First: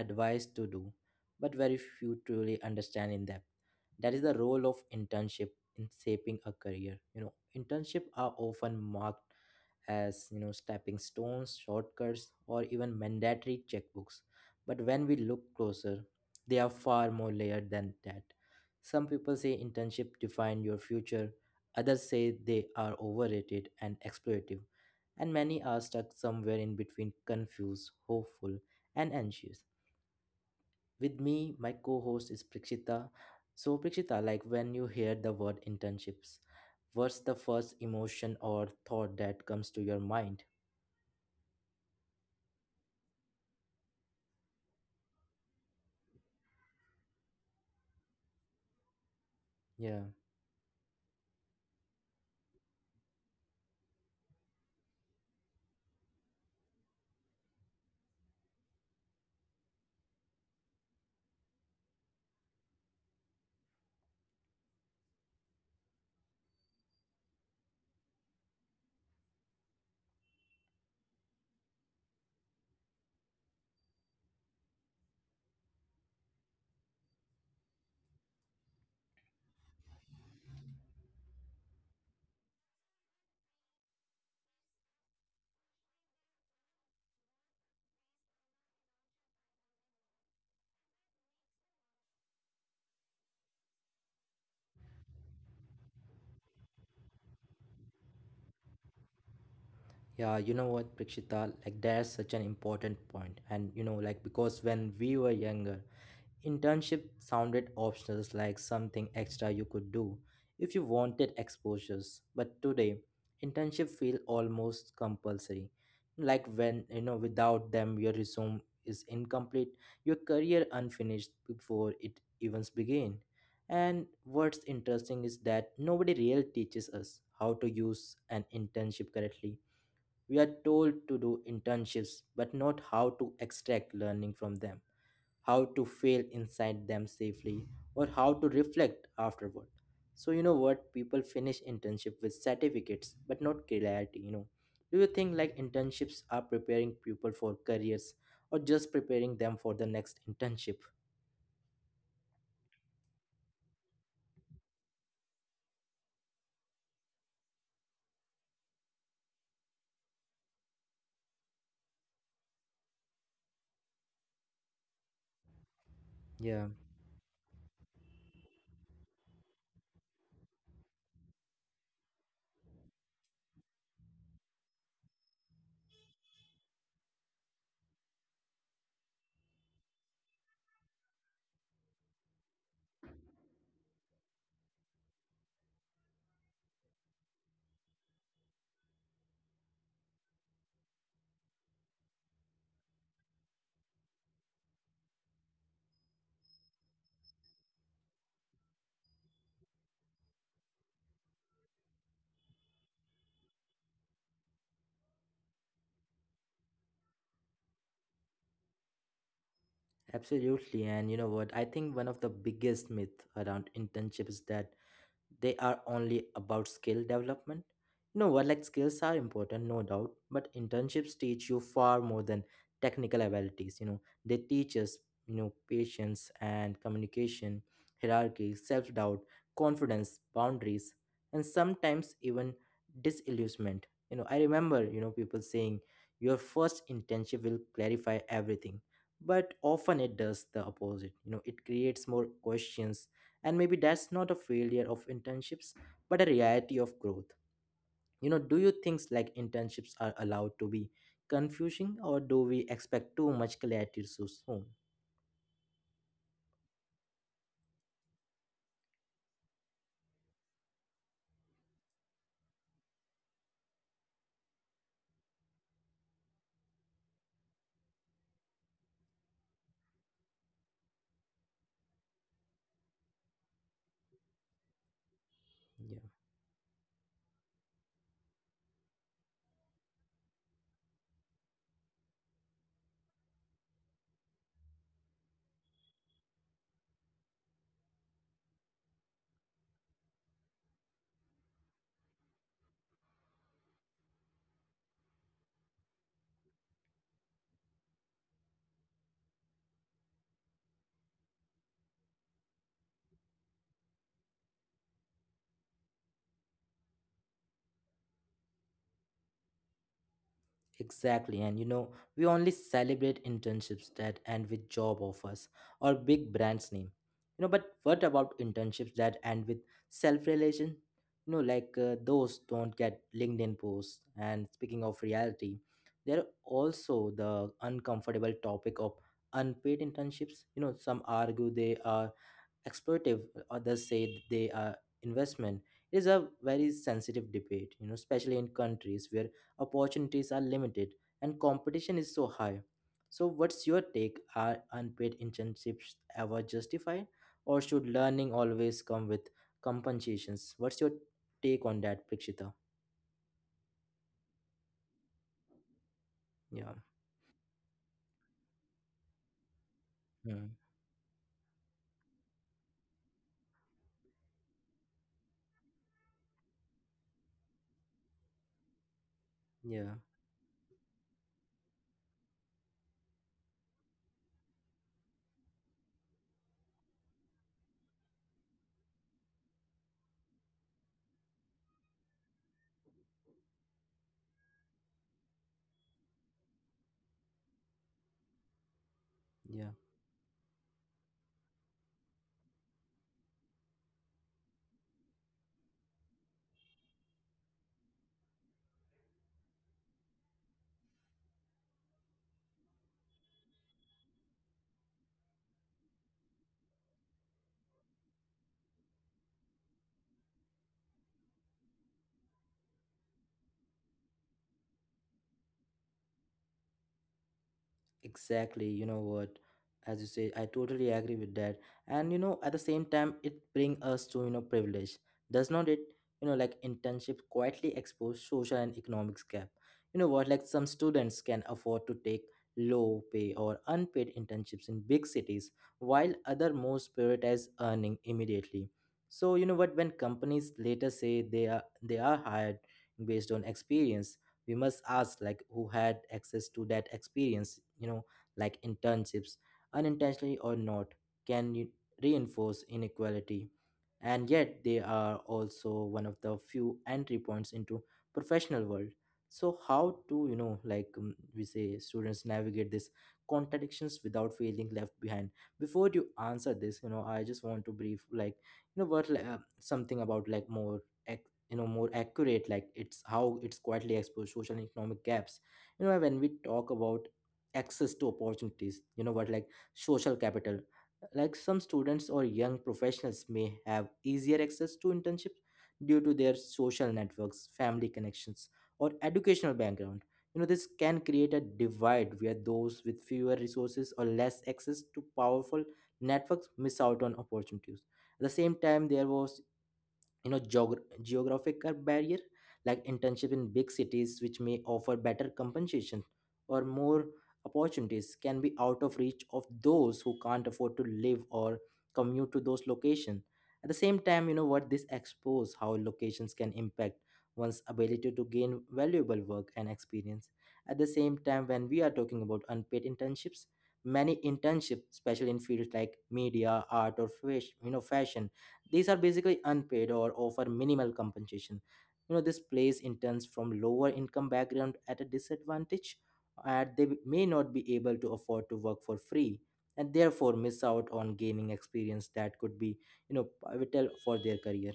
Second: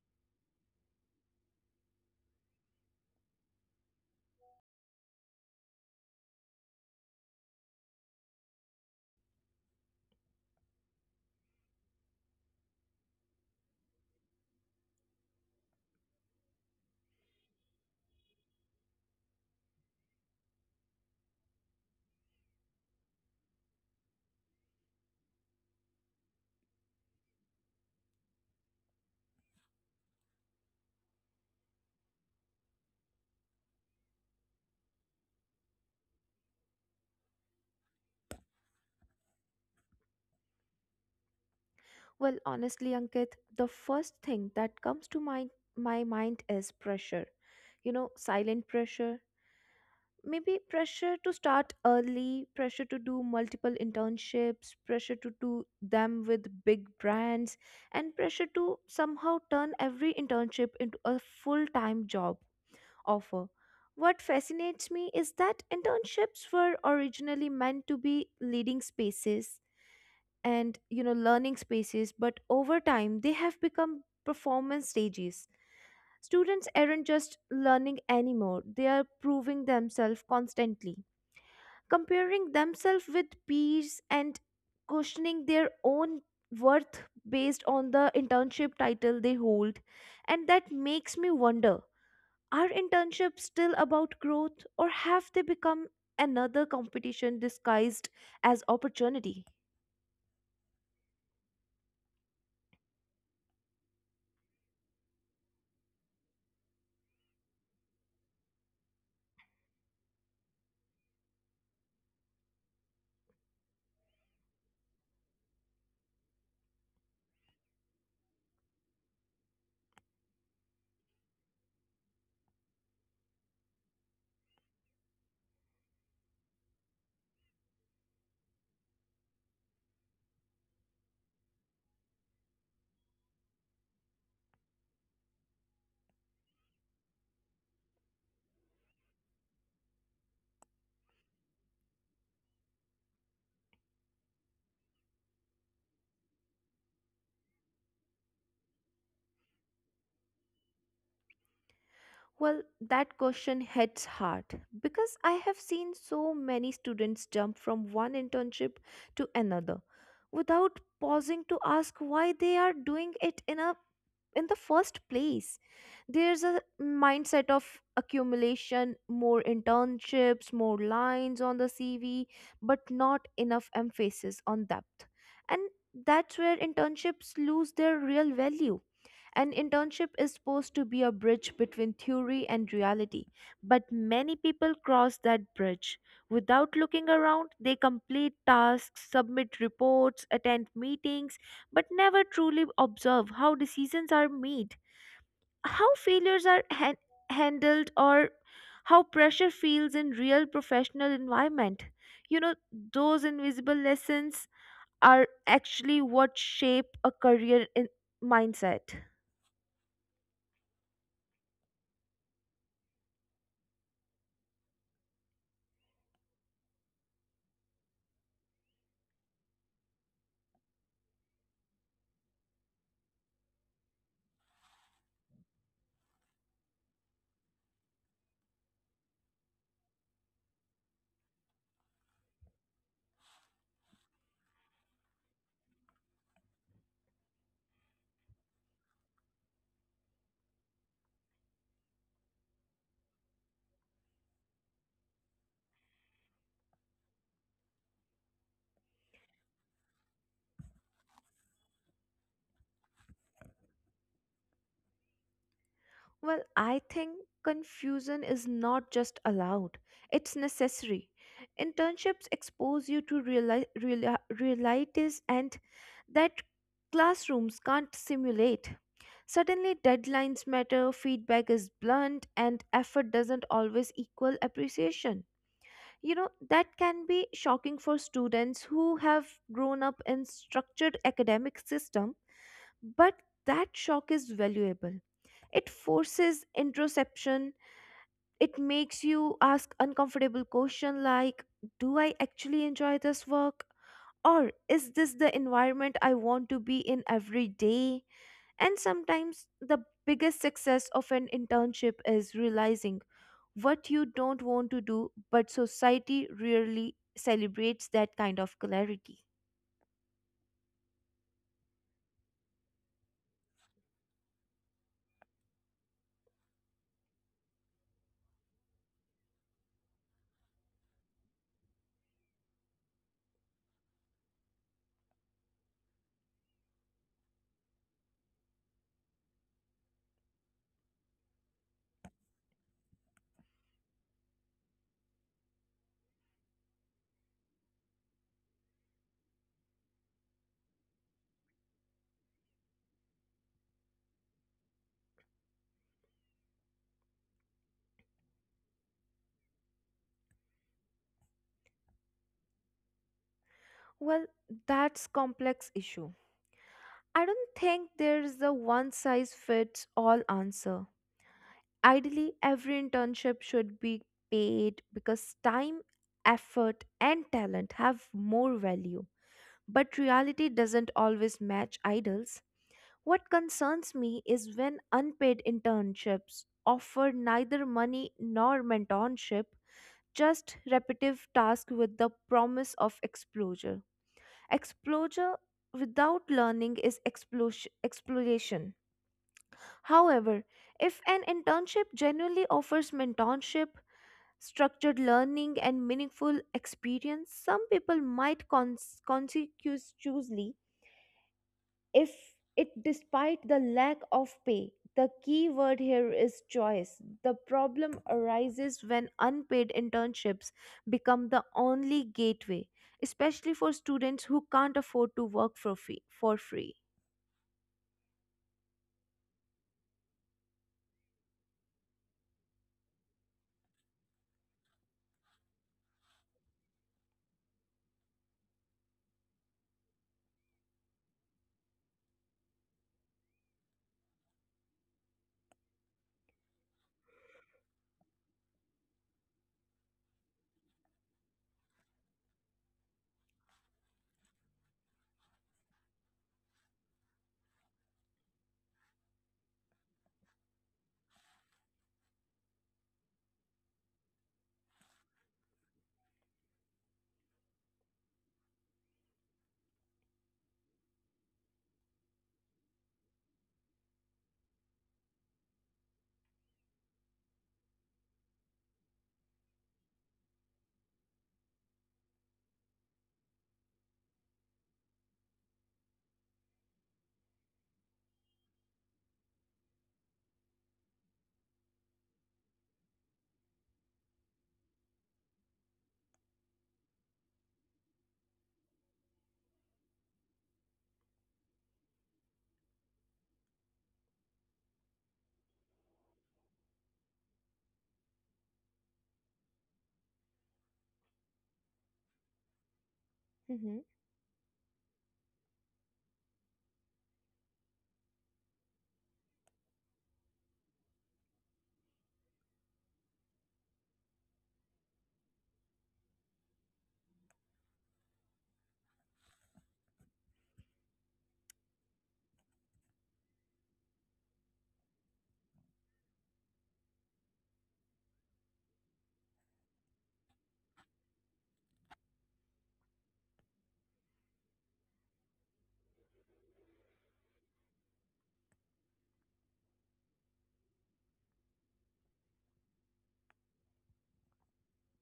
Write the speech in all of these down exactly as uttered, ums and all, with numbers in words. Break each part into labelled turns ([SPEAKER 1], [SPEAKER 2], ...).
[SPEAKER 1] advised to do, but very few truly understand in depth. That is the role of internship in shaping a career. You know, internship are often marked as you know stepping stones, shortcuts, or even mandatory checkbooks. But when we look closer, they are far more layered than that. Some people say internship define your future. Others say they are overrated and exploitative, and many are stuck somewhere in between, confused, hopeful, and anxious. With me, my co host is Prakshita. So, Prakshita, like when you hear the word internships, what's the first emotion or thought that comes to your mind?
[SPEAKER 2] Well, honestly, Ankit, the first thing that comes to my, my mind is pressure. You know, silent pressure.
[SPEAKER 1] Yeah.
[SPEAKER 2] Maybe pressure to start early, pressure to do multiple internships, pressure to do them with big brands, and pressure to somehow turn every internship into a full time job offer. What fascinates me is that internships were originally meant to be leading spaces and you know learning spaces, but over time they have become performance stages. Students aren't just learning anymore, they are proving themselves constantly, comparing themselves with peers and questioning their own worth based on the internship title they hold. And that makes me wonder, are internships still about growth, or have they become another competition disguised as opportunity?
[SPEAKER 1] Yeah, you know what, Prakshita, like that's such an important point. And you know, like because when we were younger, internship sounded optional, like something extra you could do if you wanted exposures. But today, internship feel almost compulsory. Like when you know without them your resume is incomplete, your career unfinished before it even begin. And what's interesting is that nobody really teaches us how to use an internship correctly. We are told to do internships, but not how to extract learning from them, how to fail inside them safely, or how to reflect afterward. So, you know what? People finish internship with certificates, but not clarity, you know. Do you think like internships are preparing people for careers or just preparing them for the next internship?
[SPEAKER 2] Well, that question hits hard because I have seen so many students jump from one internship to another without pausing to ask why they are doing it in a in the first place. There's
[SPEAKER 1] Yeah,
[SPEAKER 2] a mindset of accumulation, more internships, more lines on the C V, but not enough emphasis on depth. And that's where internships lose their real value. An internship is supposed to be a bridge between theory and reality, but many people cross that bridge without looking around. They complete tasks, submit reports, attend meetings, but never truly observe how decisions are made, how failures are han- handled, or how pressure feels in real professional environment. You know, those invisible lessons are actually what shape a career in mindset.
[SPEAKER 1] absolutely. And you know what? I think one of the biggest myth around internships is that they are only about skill development. No, what like skills are important, no doubt, but internships teach you far more than technical abilities. You know, they teach us, you know, patience and communication, hierarchy, self doubt, confidence, boundaries, and sometimes even disillusionment. You know, I remember, you know, people saying your first internship will clarify everything, but often it does the opposite. You know, it creates more questions, and maybe that's not a failure of internships, but a reality of growth. You know, do you think like internships are allowed to be confusing, or do we expect too much clarity so soon?
[SPEAKER 2] Well, I think confusion is not just allowed, it's necessary. Internships expose you to reali- reali- realities and that classrooms can't simulate. Suddenly, deadlines matter, feedback is blunt, and effort doesn't always equal appreciation. You know, that can be shocking for students who have grown up in structured academic system, but that shock is valuable. It forces introspection. It makes you ask uncomfortable question like, do I actually enjoy this work, or is this the environment I want to be in every day? And sometimes the biggest success of an internship is realizing what you don't want to do, but society rarely celebrates that kind of clarity.
[SPEAKER 1] Exactly, and you know, we only celebrate internships that end with job offers or big brands name. You know, but what about internships that end with self-relation? You know, like uh, those don't get LinkedIn posts. And speaking of reality, there are also the uncomfortable topic of unpaid internships. You know, some argue they are exploitative, others say they are investment. It is a very sensitive debate, you know especially in countries where opportunities are limited and competition is so high. So what's your take, are unpaid internships ever justified, or should learning always come with compensations? What's your take on that, Prakshita?
[SPEAKER 2] Well, that's complex issue.
[SPEAKER 1] Yeah.
[SPEAKER 2] I don't think there's a one size fits all
[SPEAKER 1] Hmm.
[SPEAKER 2] answer. Ideally, every internship should be paid because time, effort, and talent have more value. But
[SPEAKER 1] Yeah.
[SPEAKER 2] reality doesn't always match ideals. What concerns me is when unpaid internships offer neither money nor mentorship, just repetitive tasks with the promise of exposure. Exposure without learning is explos- exploration.
[SPEAKER 1] Yeah.
[SPEAKER 2] However, if an internship genuinely offers mentorship, structured learning and meaningful experience, some people might cons- conscientiously if it despite the lack of pay. The key word here is choice. The problem arises when unpaid internships become the only gateway, especially for students who can't afford to work for free for free.
[SPEAKER 1] Exactly, you know what? As you say, I totally agree with that. And you know, at the same time, it bring us to you know privilege, does not it? You know, like internship quietly expose social and economics gap. You know what? Like some students can afford to take low pay or unpaid internships in big cities, while other most prioritize earning immediately. So you know what? When companies later say they are they are hired based on experience, we must ask like who had access to that experience you know like internships, unintentionally or not, can you reinforce inequality. And yet they are also one of the few entry points into professional world. So how to you know like um, we say students navigate these contradictions without feeling left behind? Before you answer this, you know I just want to brief like you know what like, uh, something about like more, you know more accurate, like it's how it's quietly exposed social and economic gaps. you know when we talk about access to opportunities, you know what like social capital, like some students or young professionals may have easier access to internships due to their social networks, family connections, or educational background. you know this can create a divide where those with fewer resources or less access to powerful networks miss out on opportunities. At the same time, there was, you know geog- geographic barrier, like internship in
[SPEAKER 2] Hmm.
[SPEAKER 1] big cities which may offer better compensation or more opportunities, can be out of reach of those who can't afford to live or commute to those locations. At the same time, you know what this expose how locations can impact one's ability to gain valuable work and experience. At the same time, when we are talking about unpaid internships, many internships, especially in fields like media, art, or fashion, you know fashion these are basically unpaid or offer minimal compensation. You know, this place interns from lower income background at a disadvantage, and they may not be able to afford to work for free, and therefore miss out on gaining experience that could be, you know, pivotal for their career.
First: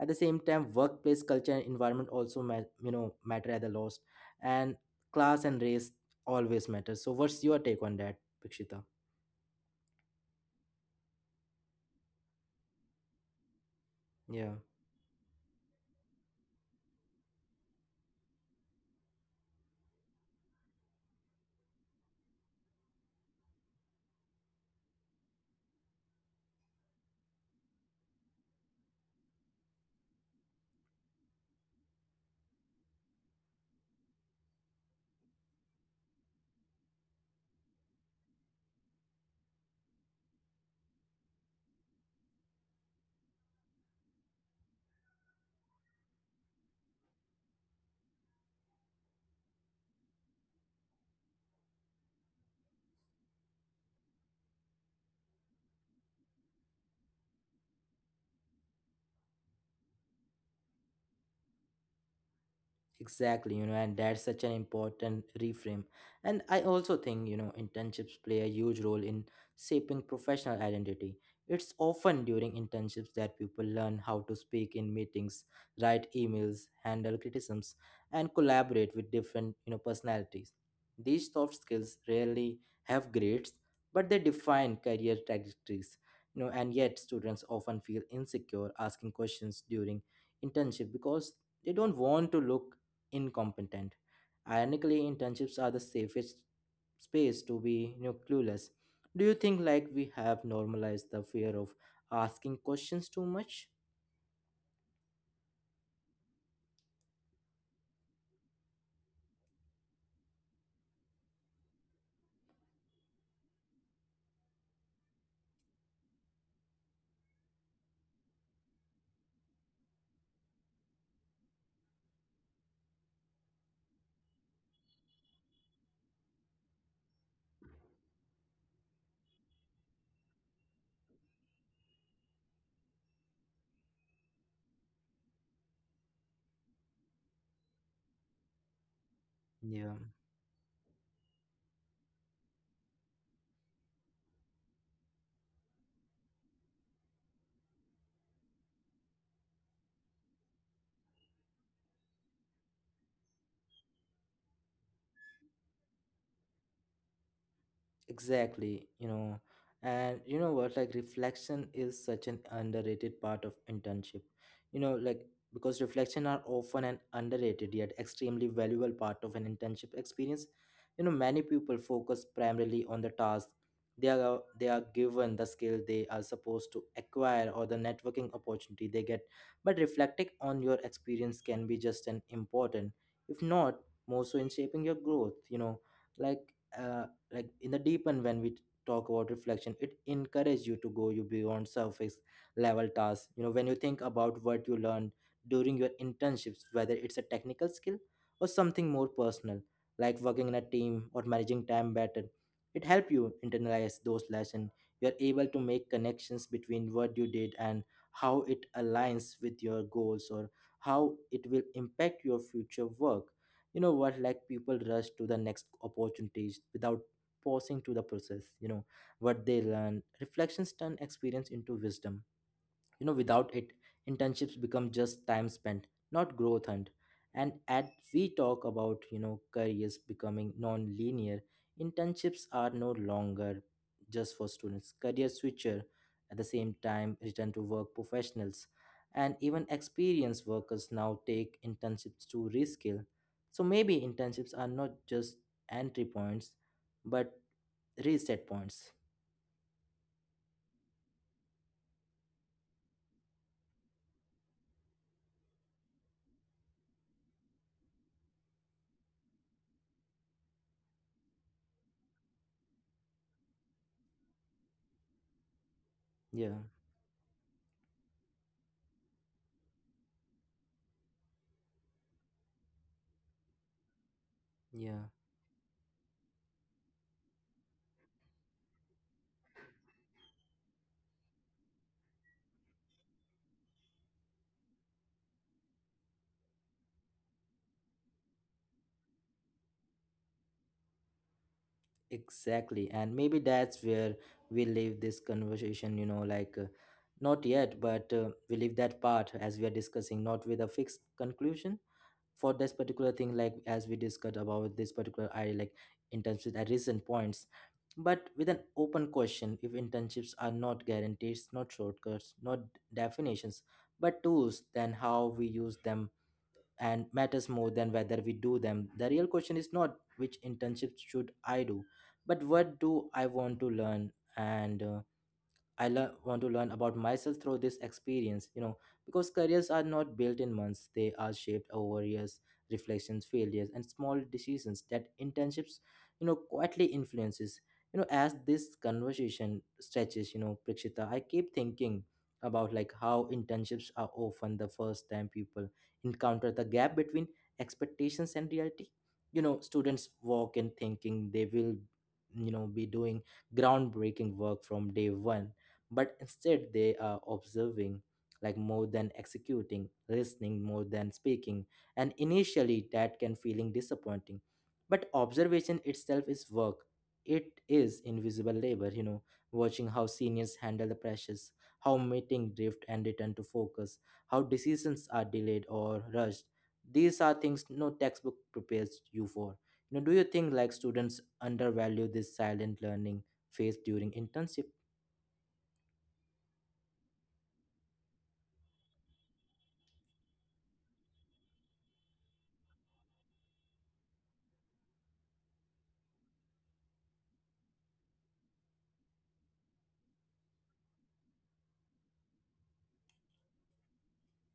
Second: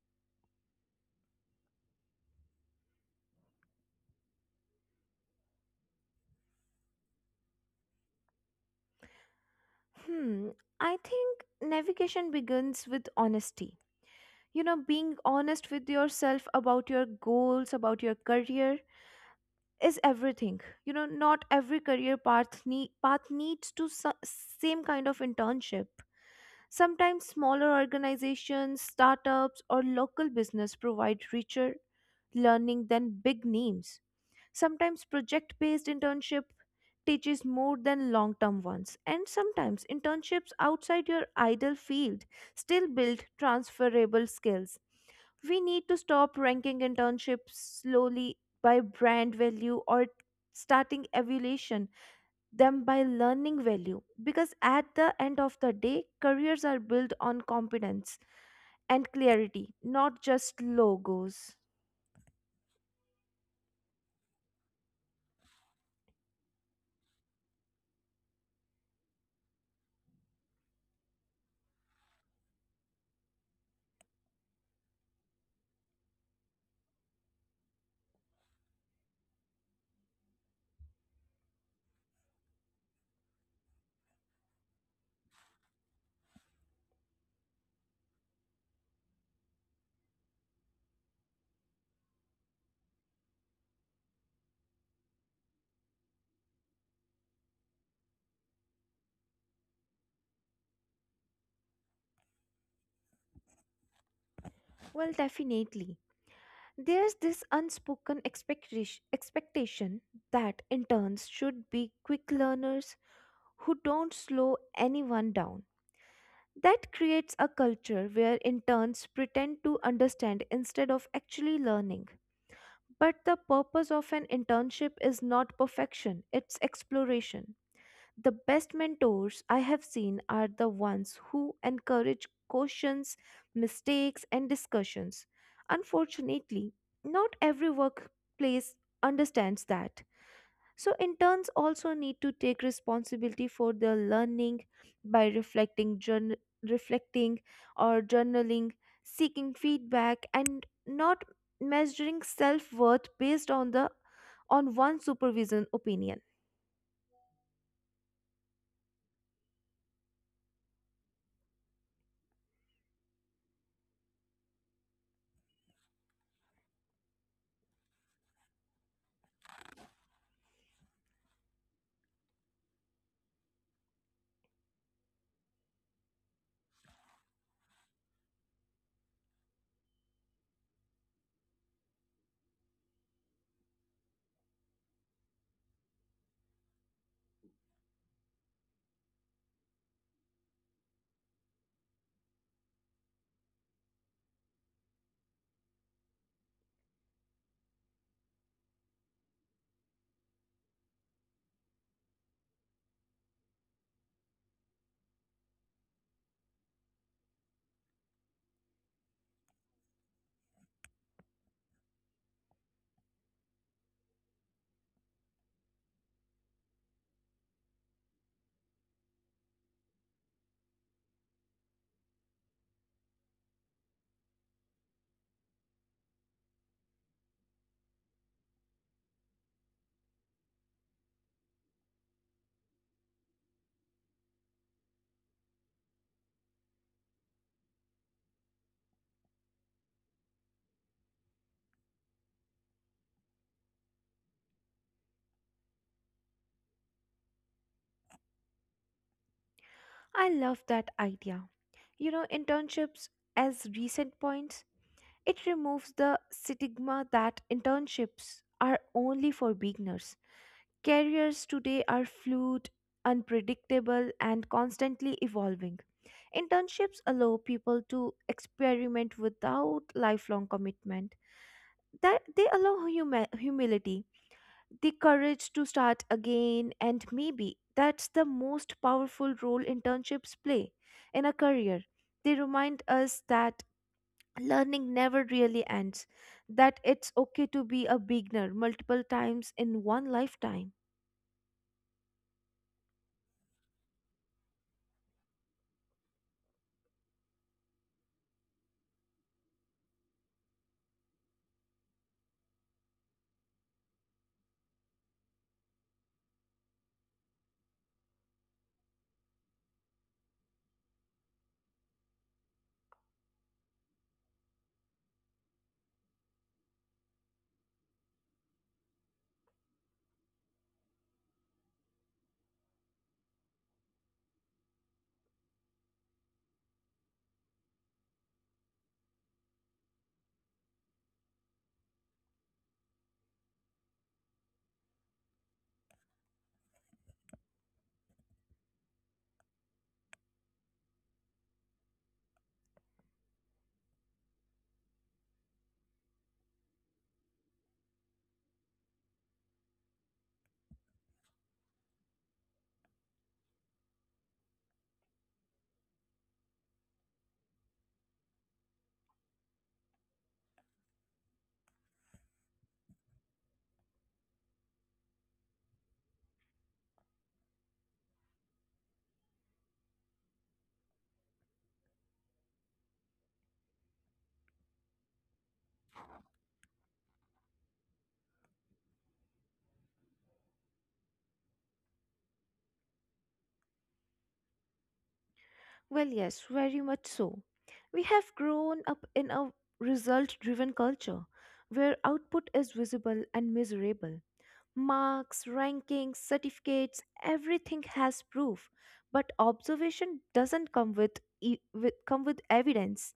[SPEAKER 1] At the same time, workplace culture and environment also, ma- you know, matter at the loss, and class and race always matter. So, what's your take on that, Pikshita?
[SPEAKER 2] Hmm, I think navigation begins with honesty.
[SPEAKER 1] Yeah.
[SPEAKER 2] You know, being honest with yourself about your goals, about your career, is everything. You know, not every career path nee- path needs to su- same kind of internship. Sometimes smaller organizations, startups or local business provide richer learning than big names. Sometimes project based internship teaches more than long term ones, and sometimes internships outside your ideal field still build transferable skills. We need to stop ranking internships slowly by brand value, or starting evaluation them by learning value, because at the end of the day careers are built on competence and clarity, not just logos.
[SPEAKER 1] Exactly, you know, and that's such an important reframe. And I also think, you know, internships play a huge role in shaping professional identity. It's often during internships that people learn how to speak in meetings, write emails, handle criticisms, and collaborate with different, you know, personalities. These soft skills rarely have grades, but they define career trajectories. You know, and yet students often feel insecure asking questions during internship because they don't want to look incompetent. Ironically, internships are the safest space to be, you know, clueless. Do you think like we have normalized the fear of asking questions too much?
[SPEAKER 2] Well, definitely. There's this unspoken expectation expectation that interns should be quick learners who don't slow anyone down. That creates a culture where interns pretend to understand instead of actually learning. But the purpose of an internship is not perfection, it's exploration. The best mentors I have seen are the ones who encourage questions, mistakes, and discussions. Unfortunately, not every workplace
[SPEAKER 1] Yeah.
[SPEAKER 2] understands that. So, interns also need to take responsibility for their learning by reflecting, journ- reflecting or journaling, seeking feedback, and not measuring self worth based on the on one supervision opinion.
[SPEAKER 1] Exactly, you know, and you know what, like reflection is such an underrated part of internship. You know, like because reflection are often an underrated yet extremely valuable part of an internship experience. You know, many people focus primarily on the task they are they are given, the skill they are supposed to acquire, or the networking opportunity they get. But reflecting on your experience can be just an important, if not more so, in shaping your growth. You know, like. uh like in the deep end, when we talk about reflection, it encourages you to go you beyond surface level tasks. you know when you think about what you learned during your internships, whether it's a technical skill or something more personal, like working in a team or managing time better, it helps you internalize those lessons. You're able to make connections between what you did and how it aligns with your goals, or how it will impact your future work. You know what like people rush to the next opportunities without pausing to the process, you know what they learn. Reflections turn experience into wisdom. you know, without it, internships become just time spent, not growth hunt. And as we talk about, you know, careers becoming non-linear, internships are no longer just for students. Career switcher, at the same time, return to work professionals, and even experienced workers now take internships to reskill. So maybe internships are not just entry points, but reset points.
[SPEAKER 2] I love that idea. You know, internships as recent points, it removes the stigma that internships are only for beginners. Careers today are fluid, unpredictable, and constantly evolving.
[SPEAKER 1] Yeah,
[SPEAKER 2] Internships allow people to experiment without lifelong commitment. That they allow huma- humility, the
[SPEAKER 1] yeah.
[SPEAKER 2] courage to start again, and maybe that's the most powerful role internships play in a career. They remind us that learning never really ends, that it's okay to be a beginner multiple times in one lifetime.
[SPEAKER 1] Exactly. And maybe that's where we leave this conversation, you know, like uh, not yet, but uh, we leave that part as we are discussing, not with a fixed conclusion for this particular thing, like as we discussed about this particular I like internships at recent points, but with an open question. If internships are not guarantees, not shortcuts, not definitions, but tools, then how we use them and matters more than whether we do them. The real question is not which internship should I do, but what do I want to learn, and uh, I lear- want to learn about myself through this experience. you know, because careers are not built in months, they are shaped over years, reflections, failures, and small decisions that internships, you know, quietly influences. You know, as this conversation stretches, you know, Prakshita, I keep thinking about like how internships are often the first time people encounter the gap between expectations and reality. You know, students walk in thinking they will, you know, be doing groundbreaking work from day one, but instead they are observing like more than executing, listening more than speaking. And initially that can feeling disappointing, but observation itself is work. It is invisible labor. you know watching how seniors handle the pressures, how meeting drift and return to focus, how decisions are delayed or rushed, these are things no textbook prepares you for. you know do you think like students undervalue this silent learning phase during internship?
[SPEAKER 2] Well, yes, very much so. We have grown up in a result driven culture where output is visible and measurable. Marks, rankings, certificates, everything has proof, but observation doesn't come with, e- with come with evidence.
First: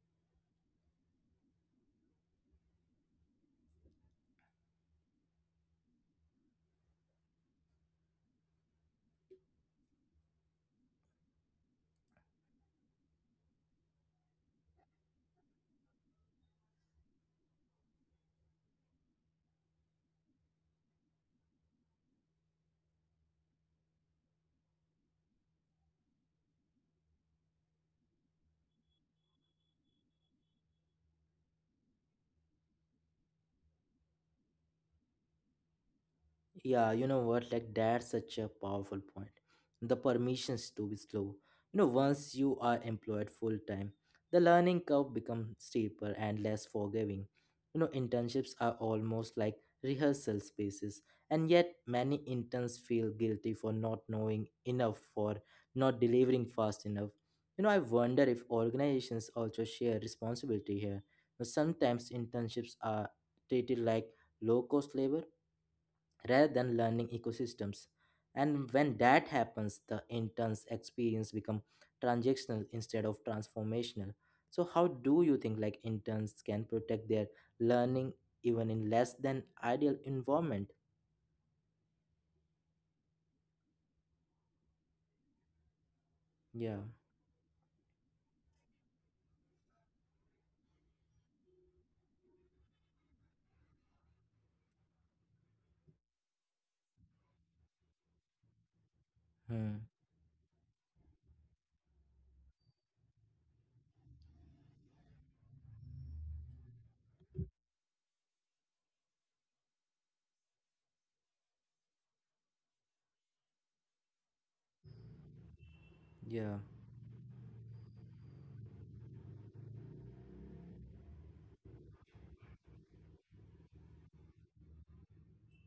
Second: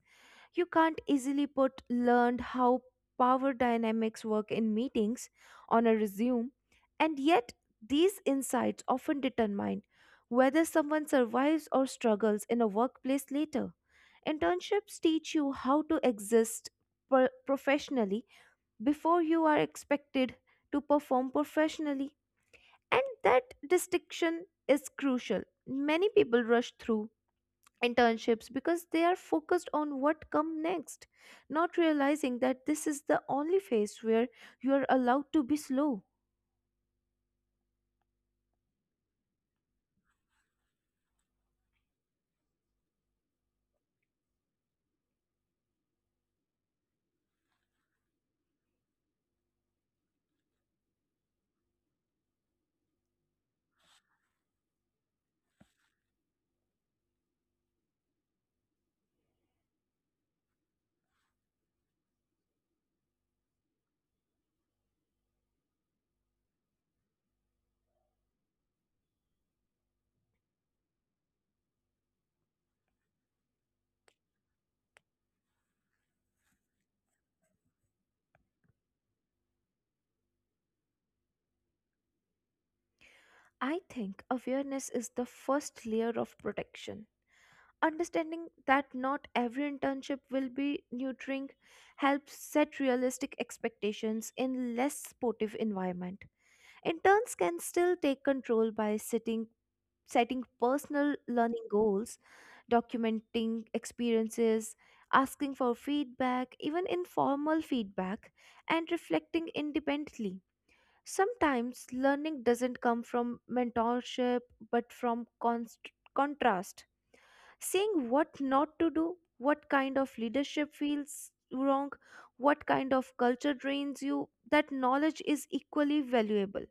[SPEAKER 2] You can't easily put learned how power dynamics work in meetings on a resume, and yet these insights often determine whether someone survives or struggles in a workplace later. Internships teach you how to exist pro- professionally before you are expected to perform professionally, and that distinction is crucial. Many people rush through internships because they are focused on what come next, not realizing that this is the only phase where you are allowed to be slow.
[SPEAKER 1] Yeah, you know what? Like that's such a powerful point. The permissions to be slow. You know, once you are employed full time, the learning curve becomes steeper and less forgiving. You know, internships are almost like rehearsal spaces, and yet many interns feel guilty for not knowing enough, for not delivering fast enough. You know, I wonder if organizations also share responsibility here. But sometimes internships are treated like low cost labor rather than learning ecosystems. And when that happens, the intern's experience become transactional instead of transformational. So how do you think like interns can protect their learning even in less than ideal environment?
[SPEAKER 2] I think awareness is the first layer of protection.
[SPEAKER 1] Yeah.
[SPEAKER 2] Understanding that not every internship will be nurturing helps set realistic expectations. In less supportive environment, interns can still take control by setting setting
[SPEAKER 1] Hmm.
[SPEAKER 2] personal learning goals, documenting experiences, asking for feedback, even informal feedback, and reflecting independently. Sometimes learning doesn't come from mentorship but from const- contrast,
[SPEAKER 1] Yeah.
[SPEAKER 2] saying what not to do, what kind of leadership feels wrong, what kind of culture drains you. That knowledge is equally valuable.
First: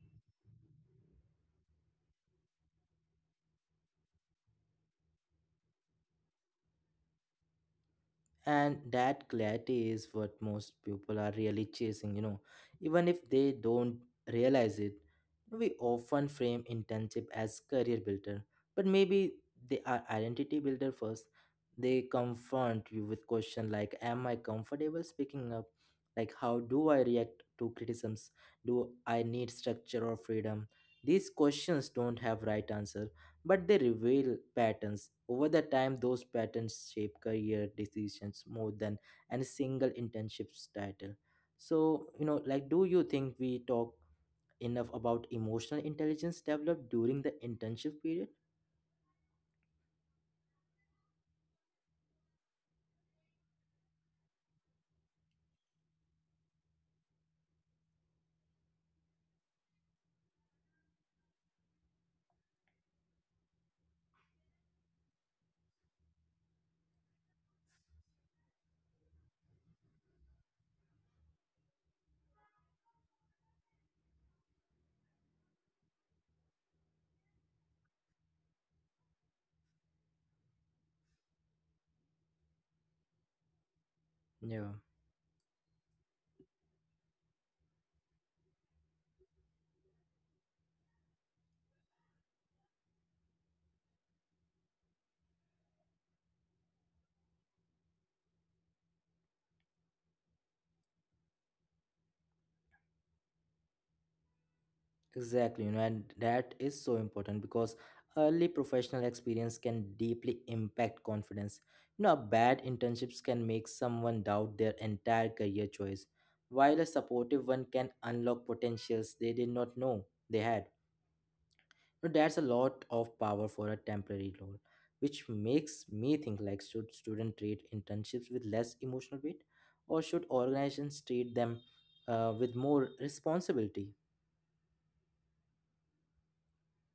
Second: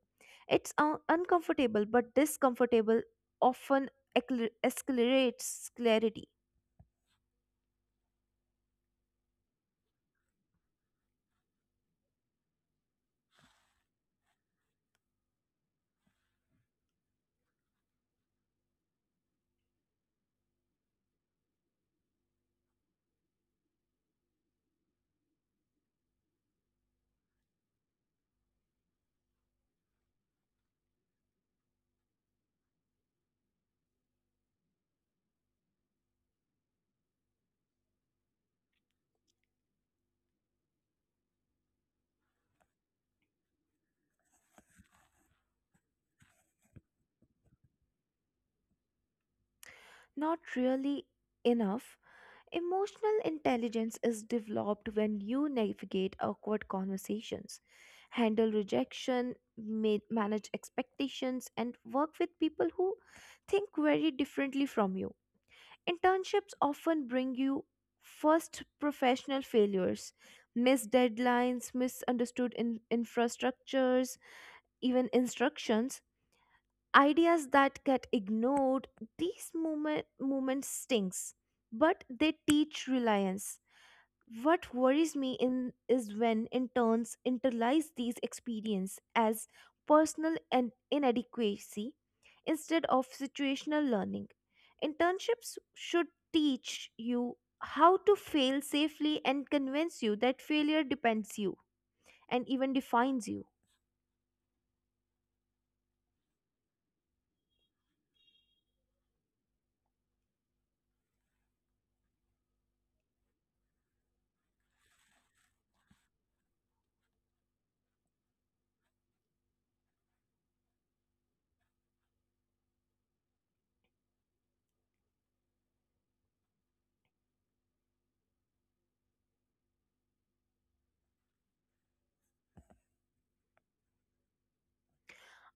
[SPEAKER 2] It's un- uncomfortable, but this comfortable often acceler- accelerates clarity.
[SPEAKER 1] And that clarity is what most people are really chasing, you know, even if they don't realize it. We often frame internship as career builder, but maybe they are identity builder first. They confront you with questions like am I comfortable speaking up? Like how do I react to criticisms? Do I need structure or freedom? These questions don't have right answer but they reveal patterns. Over the time, those patterns shape career decisions more than any single internship's title. So, you know, like, do you think we talk enough about emotional intelligence developed during the internship period?
[SPEAKER 2] Not really enough. Emotional intelligence is developed when you navigate awkward conversations, handle rejection, ma- manage expectations, and work with people who think very differently from you. Internships often bring you first professional failures, missed deadlines, misunderstood in- infrastructures, even instructions, ideas that get ignored. These moment moments stings, but they teach reliance.
[SPEAKER 1] Yeah.
[SPEAKER 2] What worries me in is when interns internalize these experience as personal and inadequacy instead of situational learning. Internships should teach you how to fail safely and convince you that failure depends you and even defines you.
[SPEAKER 1] Exactly, you know, and that is so important because early professional experience can deeply impact confidence. You know, bad internships can make someone doubt their entire career choice, while a supportive one can unlock potentials they did not know they had. You know, that's a lot of power for a temporary role, which makes me think like should students treat internships with less emotional weight, or should organizations treat them uh, with more responsibility?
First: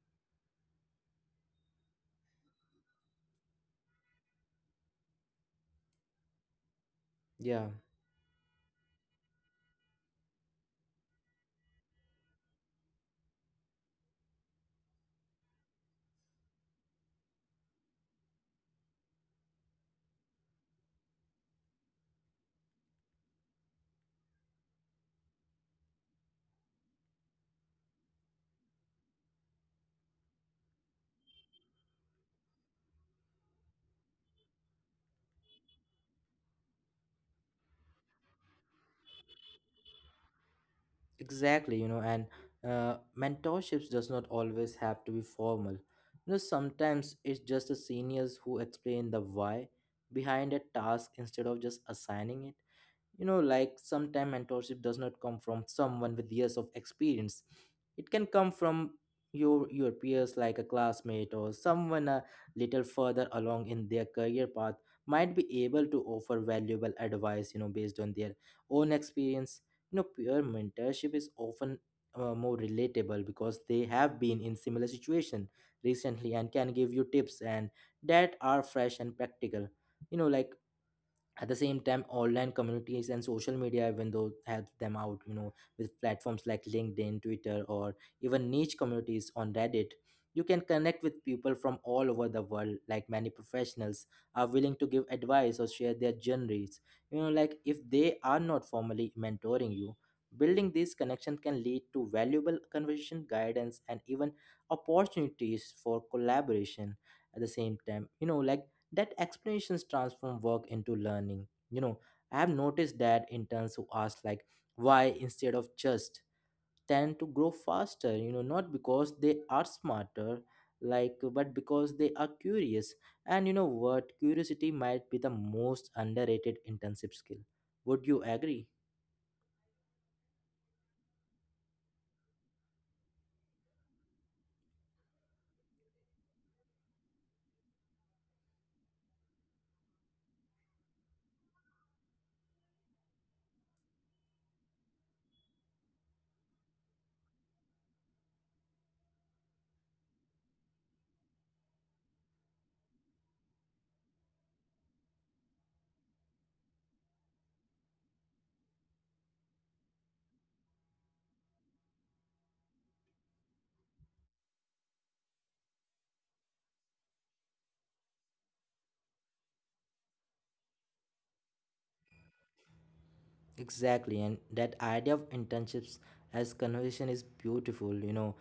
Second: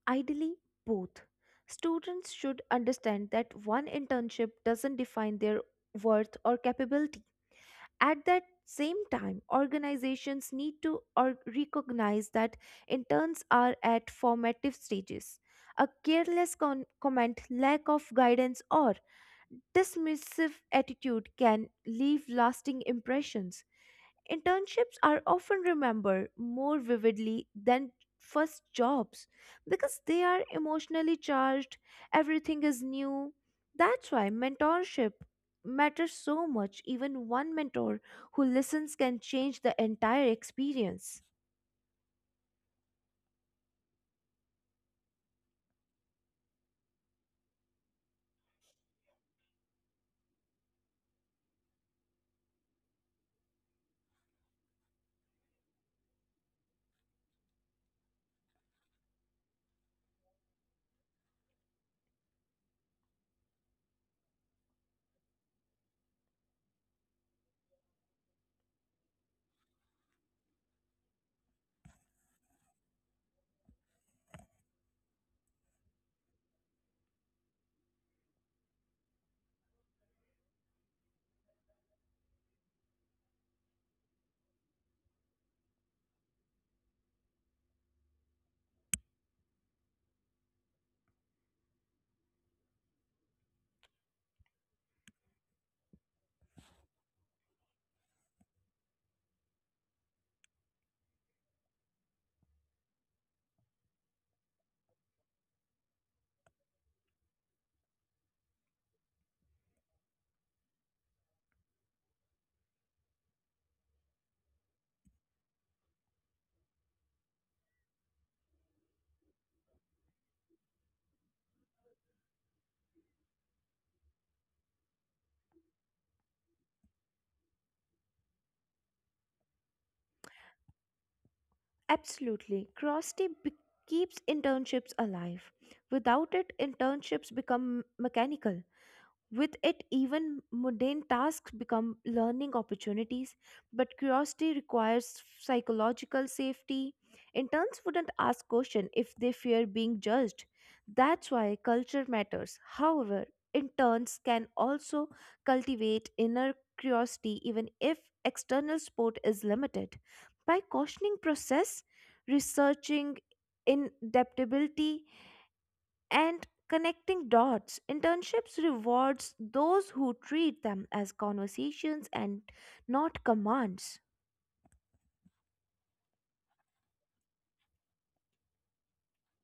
[SPEAKER 2] Ideally, both. Students should understand that one internship doesn't define their worth or capability.
[SPEAKER 1] Yeah.
[SPEAKER 2] At that same time, organizations need to or- recognize that interns are at formative stages. A careless con- comment, lack of guidance, or dismissive attitude can leave lasting impressions. Internships are often remembered more vividly than first jobs because they are emotionally charged, everything is new. That's why mentorship matters so much. Even one mentor who listens can change the entire experience.
[SPEAKER 1] Exactly, you know, and uh, mentorships does not always have to be formal. You know, sometimes it's just the seniors who explain the why behind a task instead of just assigning it. You know like sometimes mentorship does not come from someone with years of experience. It can come from your your peers, like a classmate or someone a little further along in their career path might be able to offer valuable advice, you know based on their own experience. You know peer mentorship is often uh, more relatable because they have been in similar situation recently and can give you tips and that are fresh and practical. you know like at the same time, online communities and social media even though help them out, you know with platforms like LinkedIn, Twitter, or even niche communities on Reddit, you can connect with people from all over the world. Like many professionals are willing to give advice or share their journeys. You know like if they are not formally mentoring you, building these connections can lead to valuable conversation guidance and even opportunities for collaboration. At the same time, you know like that explanations transform work into learning. you know I have noticed that interns who ask like why instead of just tend to grow faster, you know not because they are smarter, like, but because they are curious. And you know what? Curiosity might be the most underrated internship skill. Would you agree?
[SPEAKER 2] Absolutely. Cross be- keeps internships alive. Without it, internships become mechanical. With it, even mundane tasks become learning opportunities, but curiosity requires psychological safety. Interns wouldn't ask questions if they fear being judged. That's why culture matters. However, interns can also cultivate inner curiosity even if external support is limited. By cautioning process, researching inadaptability, and connecting dots, internships rewards those who treat them as conversations and not commands.
[SPEAKER 1] Exactly, and that idea of internships as conversation is beautiful, you know,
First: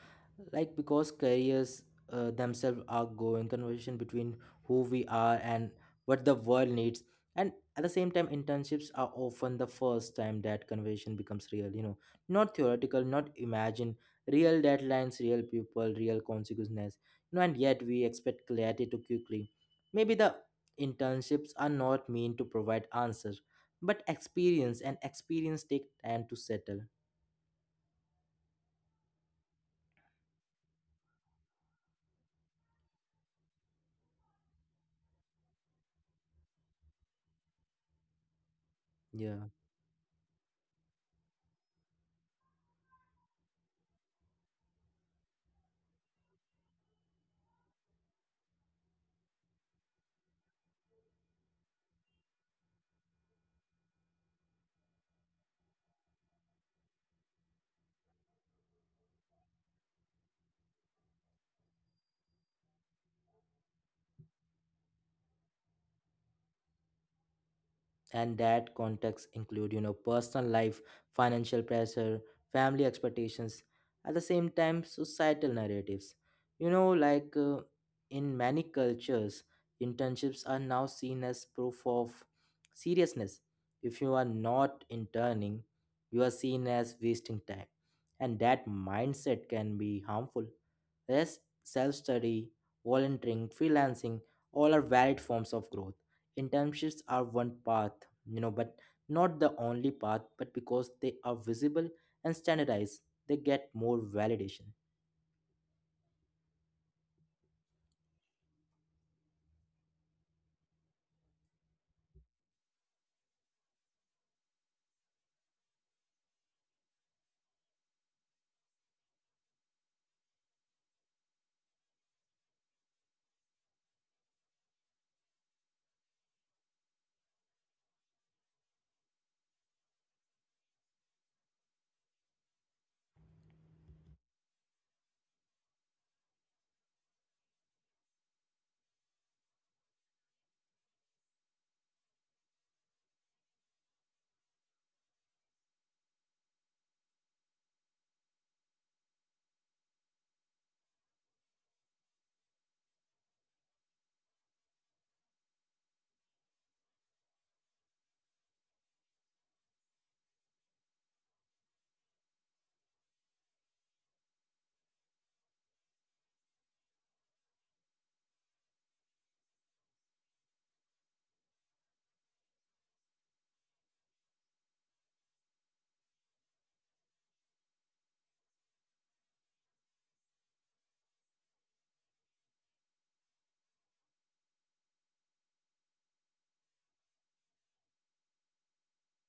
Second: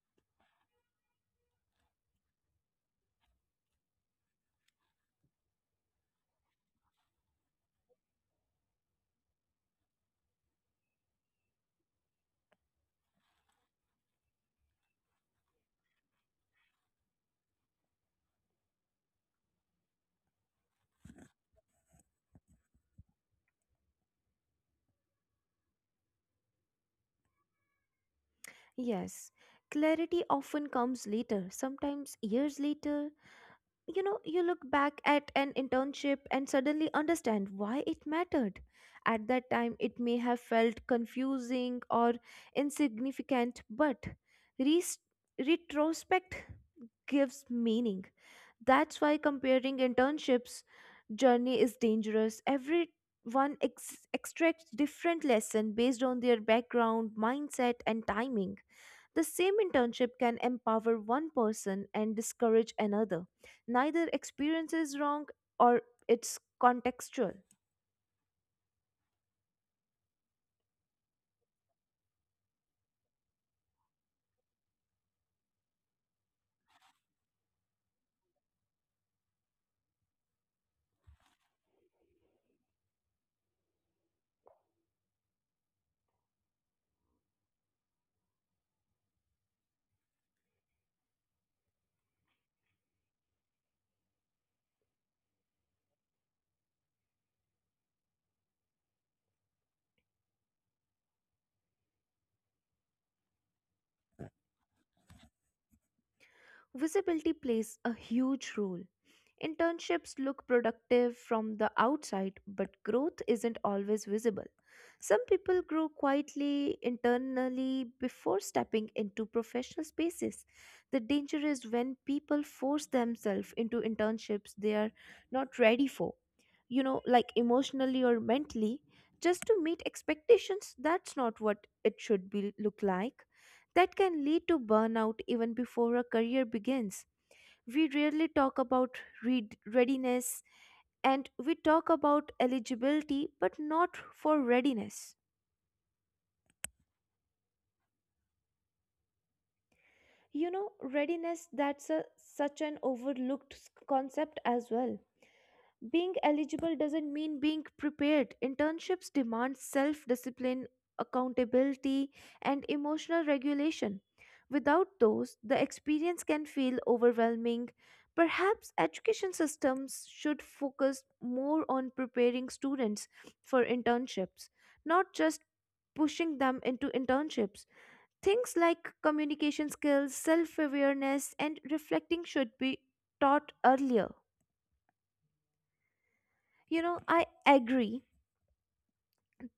[SPEAKER 1] like because careers uh, themselves are going conversation between who we are and what the world needs. And at the same time, internships are often the first time that conversation becomes real, you know, not theoretical, not imagined, real deadlines, real people, real consequences, you know, and yet we expect clarity too quickly. Maybe the internships are not meant to provide answers but experience, and experience take time to settle.
[SPEAKER 2] Yes, clarity often comes later, sometimes years later. You know, you look back at an internship and suddenly understand why it mattered.
[SPEAKER 1] Yeah,
[SPEAKER 2] At that time it may have felt confusing or insignificant, but res- retrospect gives meaning. That's why comparing internships journey is dangerous. Everyone ex- extracts different lesson based on their background, mindset and timing. The same internship can empower one person and discourage another. Neither experience is wrong, or it's contextual.
[SPEAKER 1] and that context include, you know personal life, financial pressure, family expectations, at the same time societal narratives. you know like uh, in many cultures, internships are now seen as proof of seriousness. If you are not interning, you are seen as wasting time, and that mindset can be harmful. Thus self-study, volunteering, freelancing, all are valid forms of growth. Internships are one path, you know, but not the only path, but because they are visible and standardized, they get more validation.
[SPEAKER 2] Visibility plays a huge role. Internships look productive from the outside, but growth isn't always visible. Some people grow quietly internally before stepping into professional spaces. The danger is when people force themselves into internships they are not ready for, you know, like emotionally or mentally, just to meet expectations. That's not what it should be look like. That can lead to burnout even before a career begins. We rarely talk about read readiness. And we talk about eligibility but not for readiness. You know, readiness, that's a such an overlooked s- concept as well. Being eligible doesn't mean being prepared. Internships demand self discipline, accountability, and emotional regulation. Without those, the experience can feel overwhelming. Perhaps education systems should focus more on preparing students for internships, not just pushing them into internships. Things like communication skills, self awareness, and reflecting should be taught earlier. You know, I agree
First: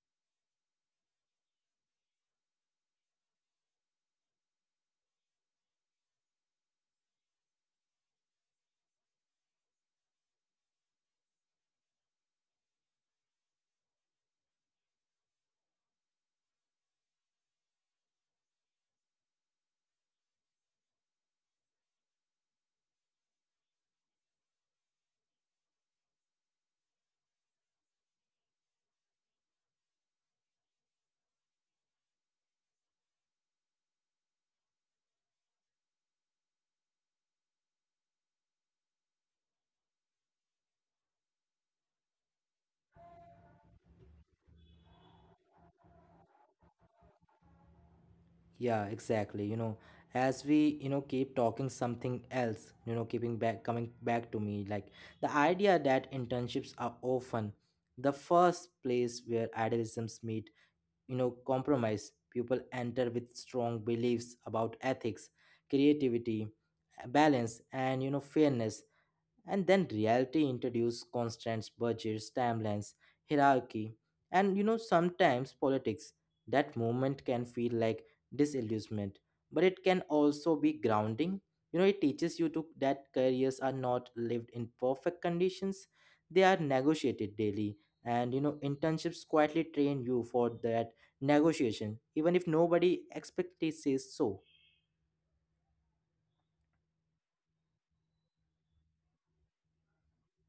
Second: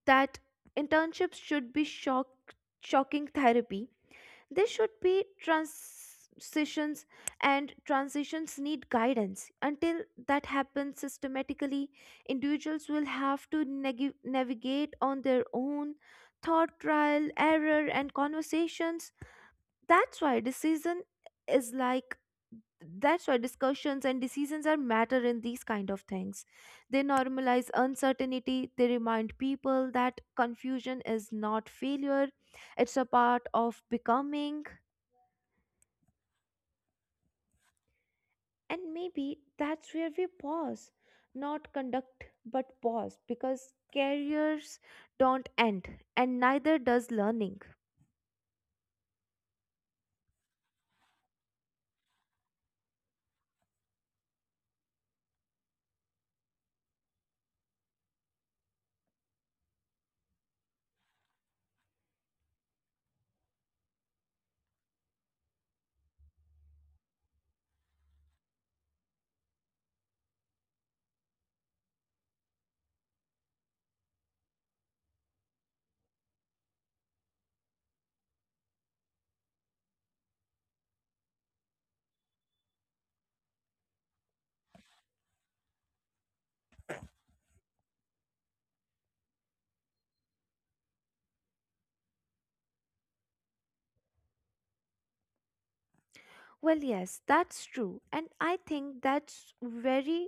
[SPEAKER 2] that internships should be shock shocking therapy. They should be transitions, and transitions need guidance. Until that happens systematically, individuals will have to neg- navigate on their own thought trial, error, and conversations. that's why decision is like that's why discussions and decisions are matter in these kind of things. They normalize uncertainty. They remind people that confusion is not failure, it's a part of becoming. And maybe that's where we pause, not conduct, but pause, because careers don't end, and neither does learning.
[SPEAKER 1] Yeah, exactly. You know, as we, you know, Keep talking something else, you know, keeping back coming back to me, like the idea that internships are often the first place where idealisms meet, you know compromise. People enter with strong beliefs about ethics, creativity, balance, and you know fairness. And then reality introduces constraints, budgets, timelines, hierarchy, and you know sometimes politics. That moment can feel like disillusionment, but it can also be grounding. You know it teaches you to that careers are not lived in perfect conditions, they are negotiated daily. And you know internships quietly train you for that negotiation, even if nobody expects it says so.
[SPEAKER 2] Well, yes, that's true, and I think that's very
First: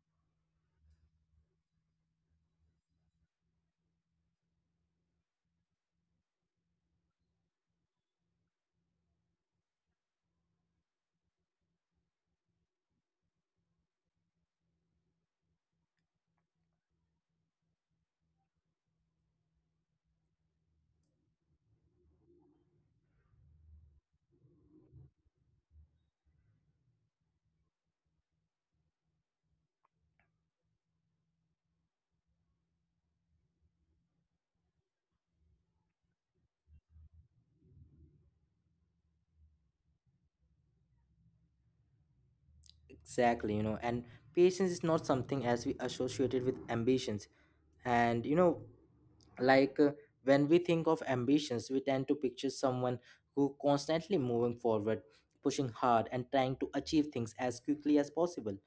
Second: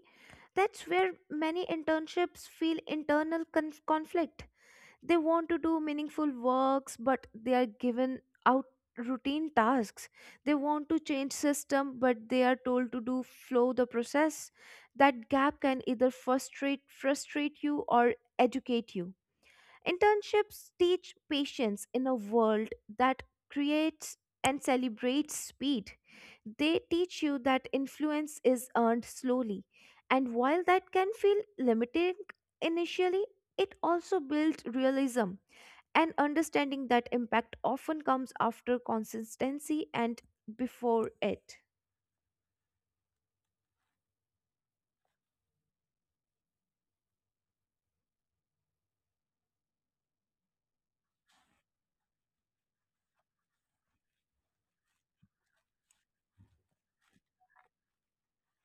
[SPEAKER 2] that's where many internships feel internal conf- conflict They want to do meaningful works, but they are given out routine tasks. They want to change system, but they are told to do flow the process. That gap can either frustrate frustrate you or educate you. Internships teach patience in a world that creates and celebrates speed. They teach you that influence is earned slowly, and while that can feel limiting initially, it also builds realism and understanding that impact often comes after consistency and before it.
[SPEAKER 1] Exactly, you know, and patience is not something as we associated with ambitions. And you know, like uh, when we think of ambitions, we tend to picture someone who constantly moving forward, pushing hard, and trying to achieve things as quickly as possible.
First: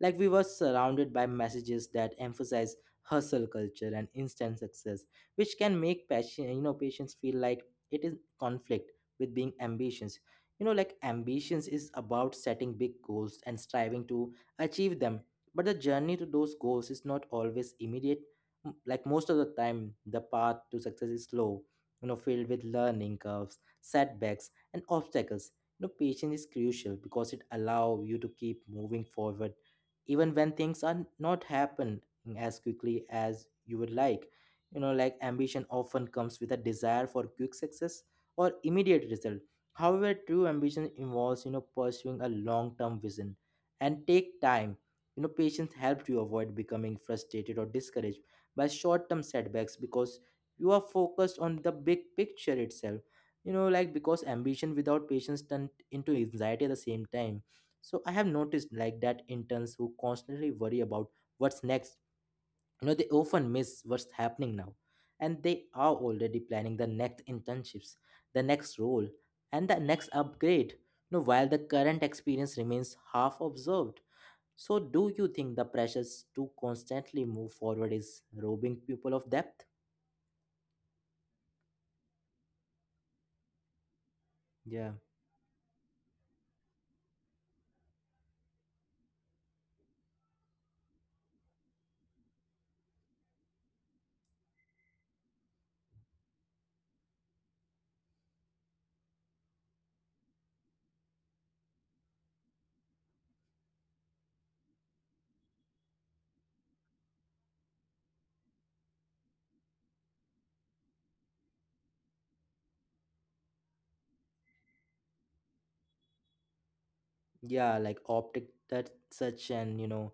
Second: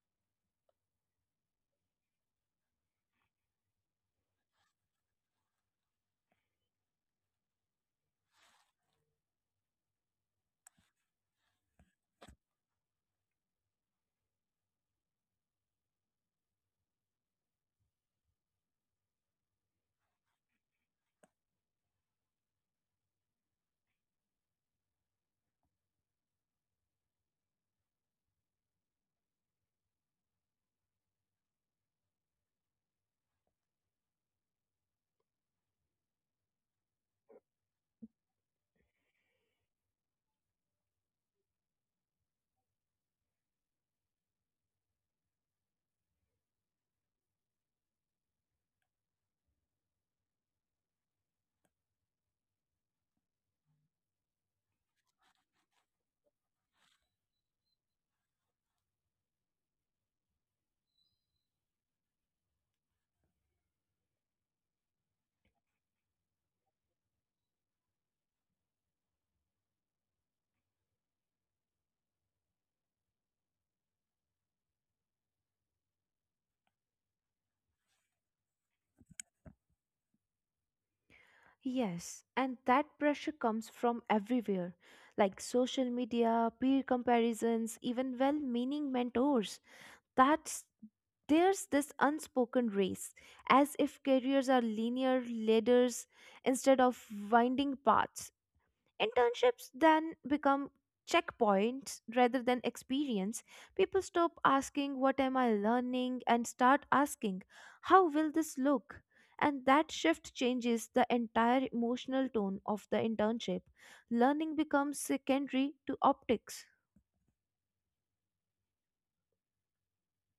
[SPEAKER 1] Like we were surrounded by messages that emphasize hustle culture and instant success, which can make passion, you know, patients feel like it is conflict with being ambitious. You know, like ambitions is about setting big goals and striving to achieve them. But the journey to those goals is not always immediate. M- Like most of the time, the path to success is slow, you know, filled with learning curves, setbacks, and obstacles. You know, patience is crucial because it allows you to keep moving forward even when things are not happening as quickly as you would like. You know like ambition often comes with a desire for quick success or immediate result. However, true ambition involves, you know pursuing a long term vision and take time. You know patience helps you avoid becoming frustrated or discouraged by short term setbacks because you are focused on the big picture itself. You know like because ambition without patience turns into anxiety at the same time. So I have noticed like that interns who constantly worry about what's next. You know, they often miss what's happening now. And they are already planning the next internships, the next role, and the next upgrade. You know, while the current experience remains half observed. So do you think the pressures to constantly move forward is robbing people of depth?
[SPEAKER 2] Yes, and that pressure comes from everywhere, like
[SPEAKER 1] Yeah.
[SPEAKER 2] social media, peer comparisons, even well meaning mentors. That's There's this unspoken race, as if careers are linear ladders instead of winding paths. Internships then become checkpoints rather than experience. People stop asking what am I learning and start asking how will this look, and that shift changes the entire emotional tone of the internship. Learning becomes secondary to optics.
[SPEAKER 1] Yeah, like optic, that such an, you know,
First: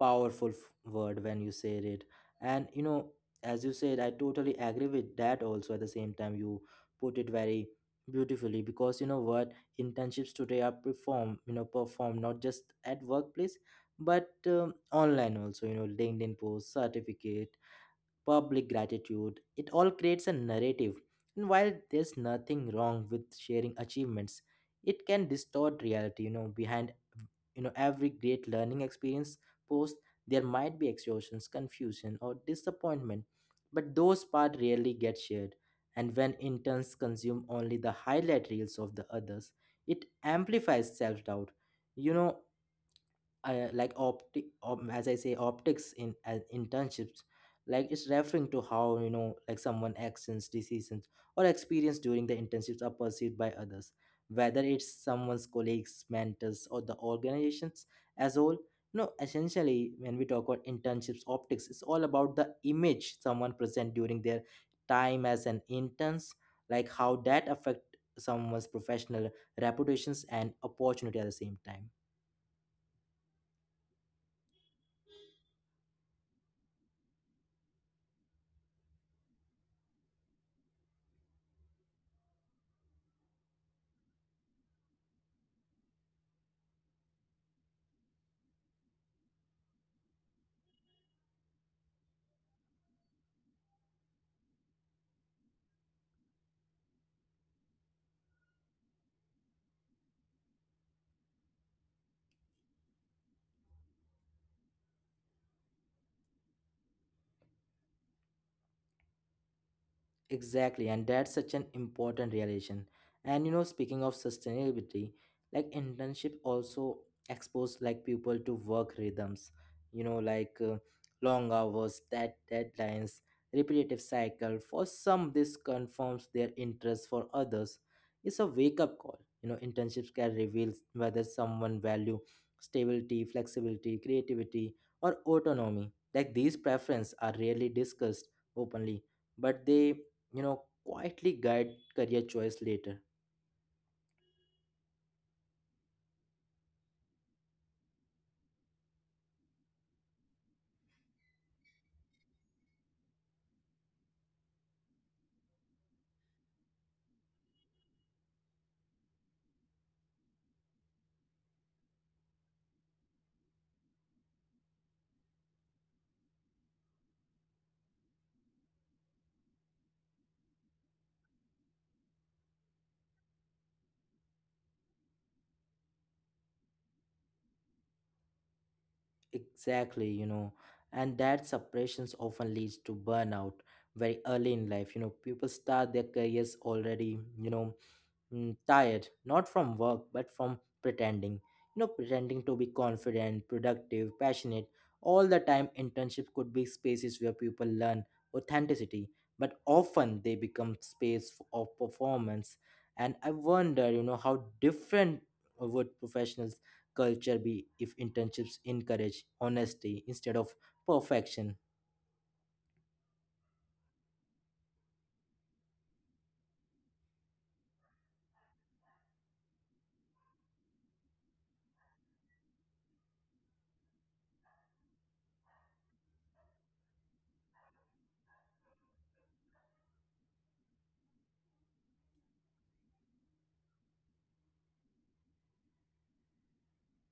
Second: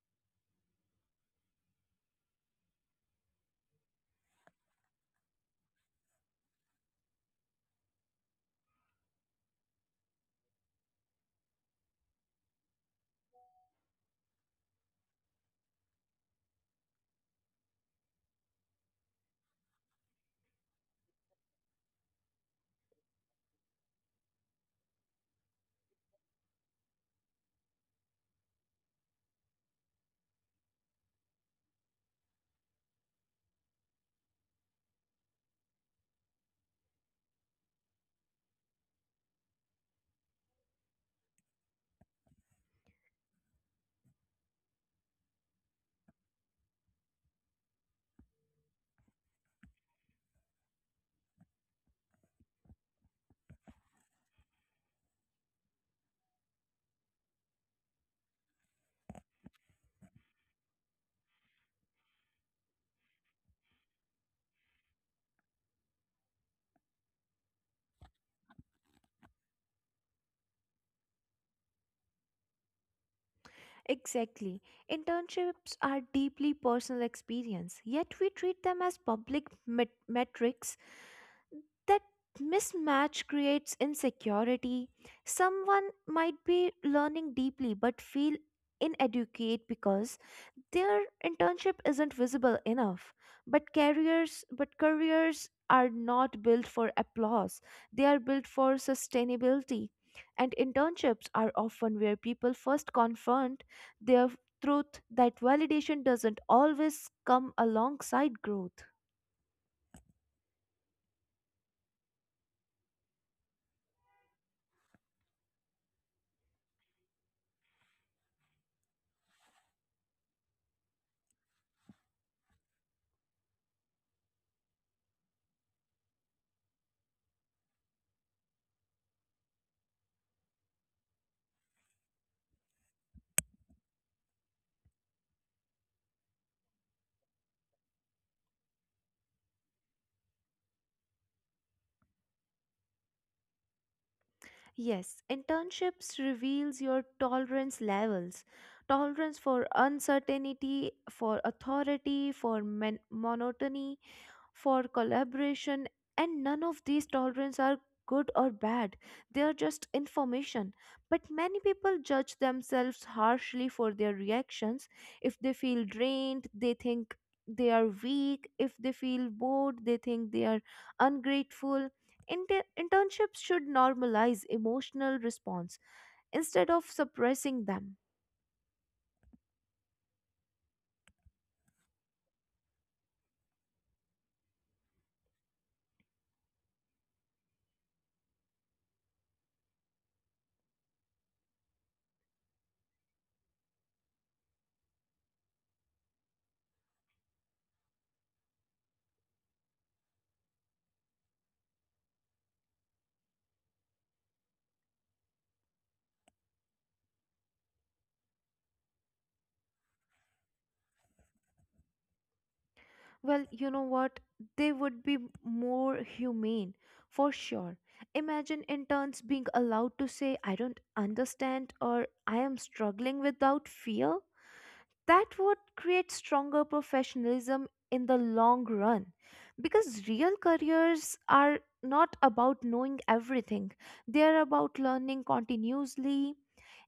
[SPEAKER 1] powerful f- word when you said it. And you know as you said I totally agree with that also. At the same time, you put it very beautifully, because you know what? Internships today are perform, you know perform, not just at workplace, but um, online also. you know LinkedIn posts, certificate, public gratitude. It all creates a narrative. And while there's nothing wrong with sharing achievements, it can distort reality. You know, behind you know every great learning experience post, there might be exhaustions, confusion, or disappointment. But those part rarely get shared. And when interns consume only the highlight reels of the others, it amplifies self doubt. You know, uh, like opti- op- as I say, optics in as internships, like it's referring to how, you know, like someone actions, decisions, or experience during the internships are perceived by others, whether it's someone's colleagues, mentors, or the organizations as whole. No, essentially, when we talk about internships, optics, it's all about the image someone present during their time as an interns, like how that affect someone's professional reputations and opportunity at the same time.
[SPEAKER 2] Exactly. Internships are deeply personal experience, yet we treat them as public met- metrics. That mismatch creates insecurity. Someone might be learning deeply but feel inadequate because their internship isn't visible enough, but careers but careers are not built for applause. They are built for sustainability. And internships are often where people first confront their truth, that validation doesn't always come alongside growth.
[SPEAKER 1] Exactly, and that's such an important realization. And you know, speaking of sustainability, like internship also expose like people to work rhythms. You know, like uh, Long hours, dead deadlines, repetitive cycle. For some, this confirms their interest. For others, it's a wake up call. You know, internships can reveal whether someone value stability, flexibility, creativity, or autonomy. Like these preferences are rarely discussed openly, but they, you know quietly guide career choice later.
[SPEAKER 2] Yes, internships reveals your tolerance levels. Tolerance for uncertainty, for authority, for men- monotony, for collaboration. And none of these tolerance are good or bad, they are just information, but many people judge themselves harshly for their reactions. If they feel drained, they think they are weak. If they feel bored, they think they are ungrateful. Inter- internships should normalize emotional response instead of suppressing them.
[SPEAKER 1] Exactly, you know and that separations often leads to burnout very early in life. You know people start their careers already, you know mm, tired, not from work, but from pretending. You know, pretending to be confident, productive, passionate. All the time, internships could be spaces where people learn authenticity, but often they become space f- of performance. And I wonder, you know, how different would professionals' culture be if internships encourage honesty instead of perfection?
[SPEAKER 2] Well, you know what? They would be more humane, for sure. Imagine interns being allowed to say, I don't understand, or I am struggling, without fear. That would create stronger professionalism in the long run, because real careers are not about knowing everything, they are about learning continuously.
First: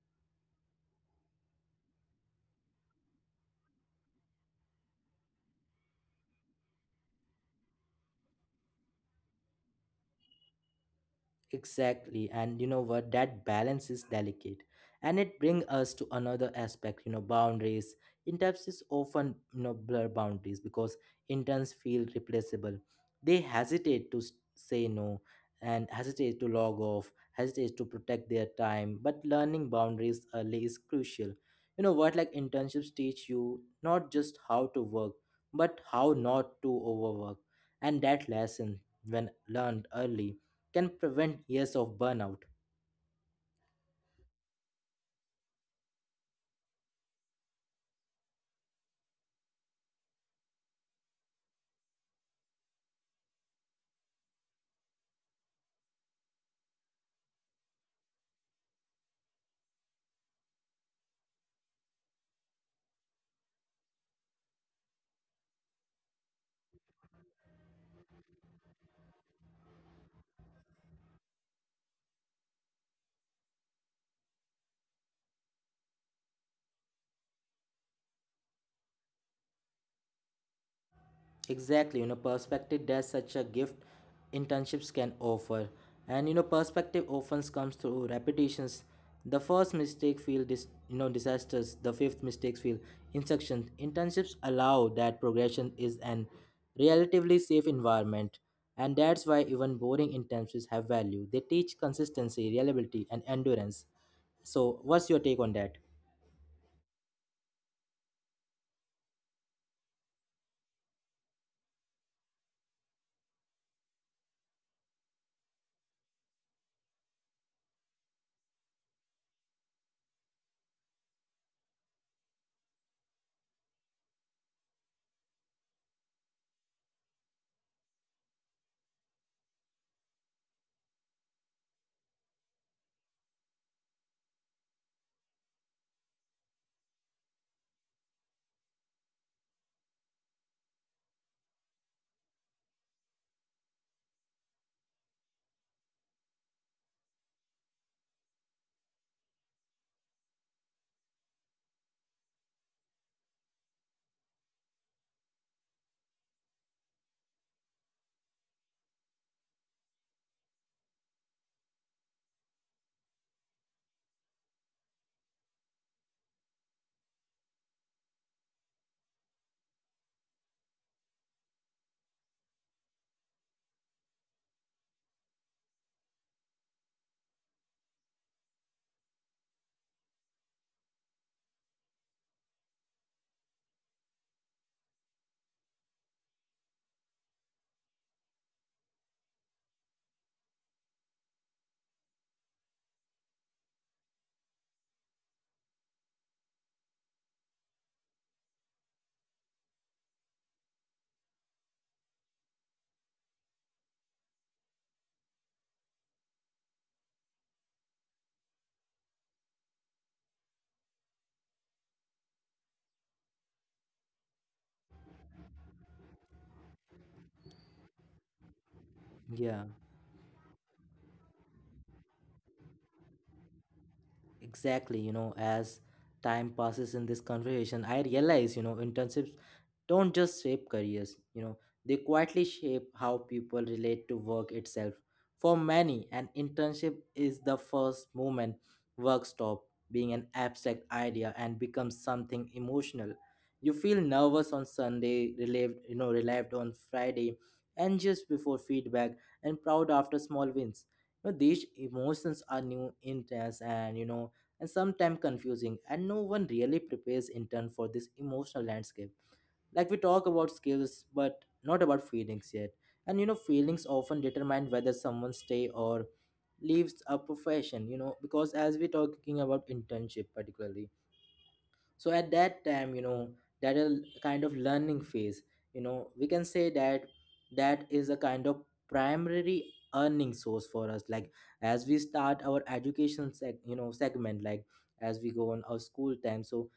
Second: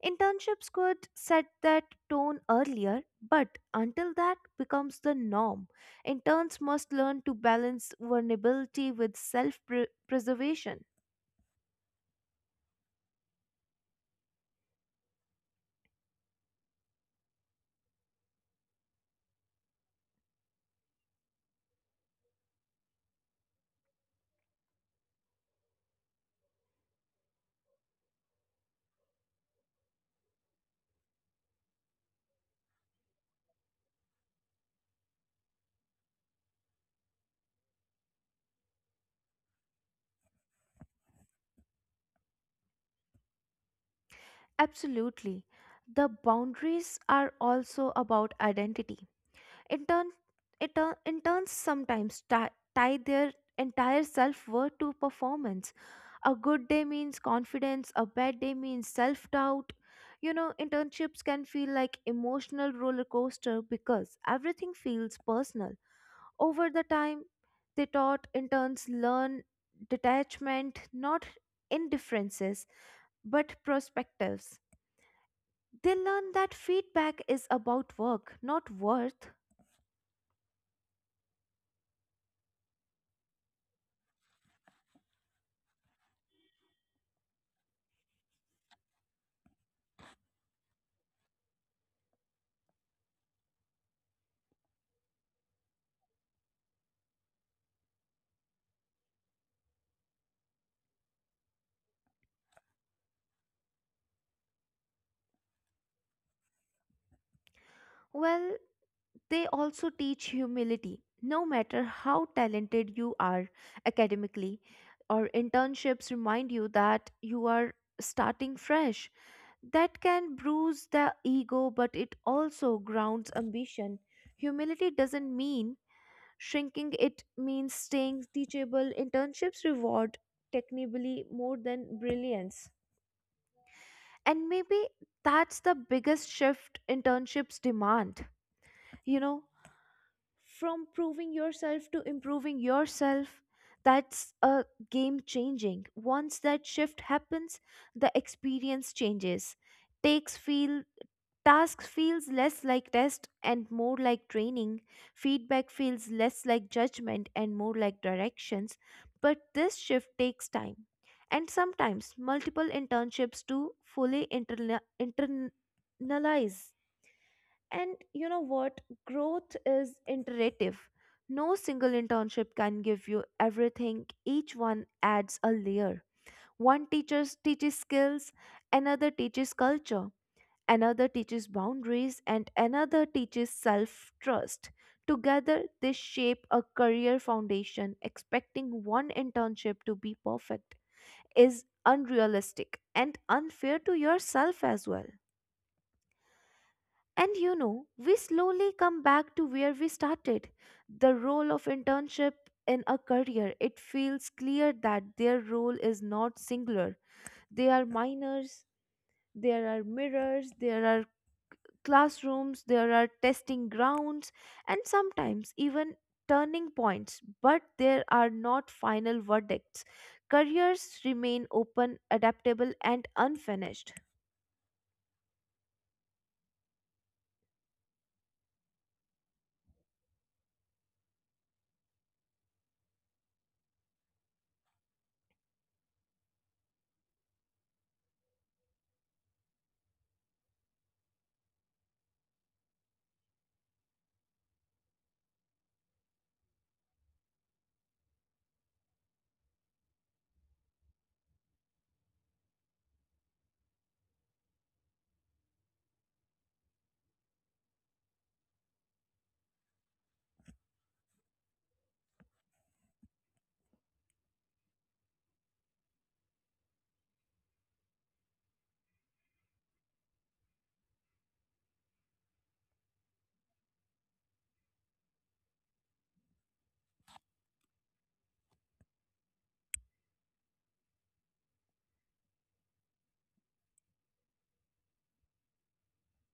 [SPEAKER 2] Internships could set that tone earlier, but until that becomes the norm, interns must learn to balance vulnerability with self preservation.
[SPEAKER 1] Exactly. And you know what? That balance is delicate. And it brings us to another aspect, you know, boundaries. Interns is often, you know, blur boundaries because interns feel replaceable. They hesitate to s- say no and hesitate to log off, hesitate to protect their time. But learning boundaries early is crucial. You know what? Like internships teach you not just how to work, but how not to overwork. And that lesson, when learned early, can prevent years of burnout.
[SPEAKER 2] Absolutely. The boundaries are also about identity. In turn, interns sometimes ti- tie their entire self worth to performance. A good day means confidence, a bad day means self doubt. You know, internships can feel like emotional roller coaster because everything feels personal. Over the time, they taught interns learn detachment, not indifferences, but perspectives. They learn that feedback is about work, not worth.
[SPEAKER 1] Exactly, you know, perspective, that's such a gift internships can offer. And you know, perspective often comes through repetitions. The first mistake feel dis you know disasters, the fifth mistakes feel instructions. Internships allow that progression is an relatively safe environment. And that's why even boring internships have value. They teach consistency, reliability, and endurance. So what's your take on that?
[SPEAKER 2] Well, they also teach humility. No matter how talented you are academically, or internships remind you that you are starting fresh. That can bruise the ego, but it also grounds ambition. Humility doesn't mean shrinking, it means staying teachable. Internships reward technically more than brilliance. And maybe that's the biggest shift internships demand. You know, from proving yourself to improving yourself. That's a game changing. Once that shift happens, the experience changes. Takes feel Tasks feels less like test and more like training. Feedback feels less like judgment and more like directions. But this shift takes time, and sometimes multiple internships to fully interna- internalize And you know what? Growth is iterative. No single internship can give you everything. Each one adds a layer. One teachers teaches skills, another teaches culture, another teaches boundaries, and another teaches self-trust. Together, they shape a career foundation. Expecting one internship to be perfect is unrealistic and unfair to yourself as well. And you know, we slowly come back to where we started. The role of internship in a career. It feels clear that their role is not singular. They are minors, there are mirrors, there are classrooms, there are testing grounds, and sometimes even turning points, but there are not final
[SPEAKER 1] Yeah.
[SPEAKER 2] verdicts. Careers remain open, adaptable, and unfinished.
[SPEAKER 1] Exactly, you know, as time passes in this conversation, I realize, you know, internships don't just shape careers, you know, they quietly shape how people relate to work itself. For many, an internship is the first moment work stop being an abstract idea and becomes something emotional. You feel nervous on Sunday, relieved, you know, relieved on Friday, anxious before feedback, and proud after small wins. You know, these emotions are new, intense, and you know and sometimes confusing, and no one really prepares in turn for this emotional landscape. Like we talk about skills, but not about feelings yet. And you know, feelings often determine whether someone stay or leaves a profession. You know, because as we're talking about internship particularly, so at that time you know that a kind of learning phase you know we can say that that is a kind of primary earning source for us, like as we start our education seg- you know segment, like as we go on our school time, so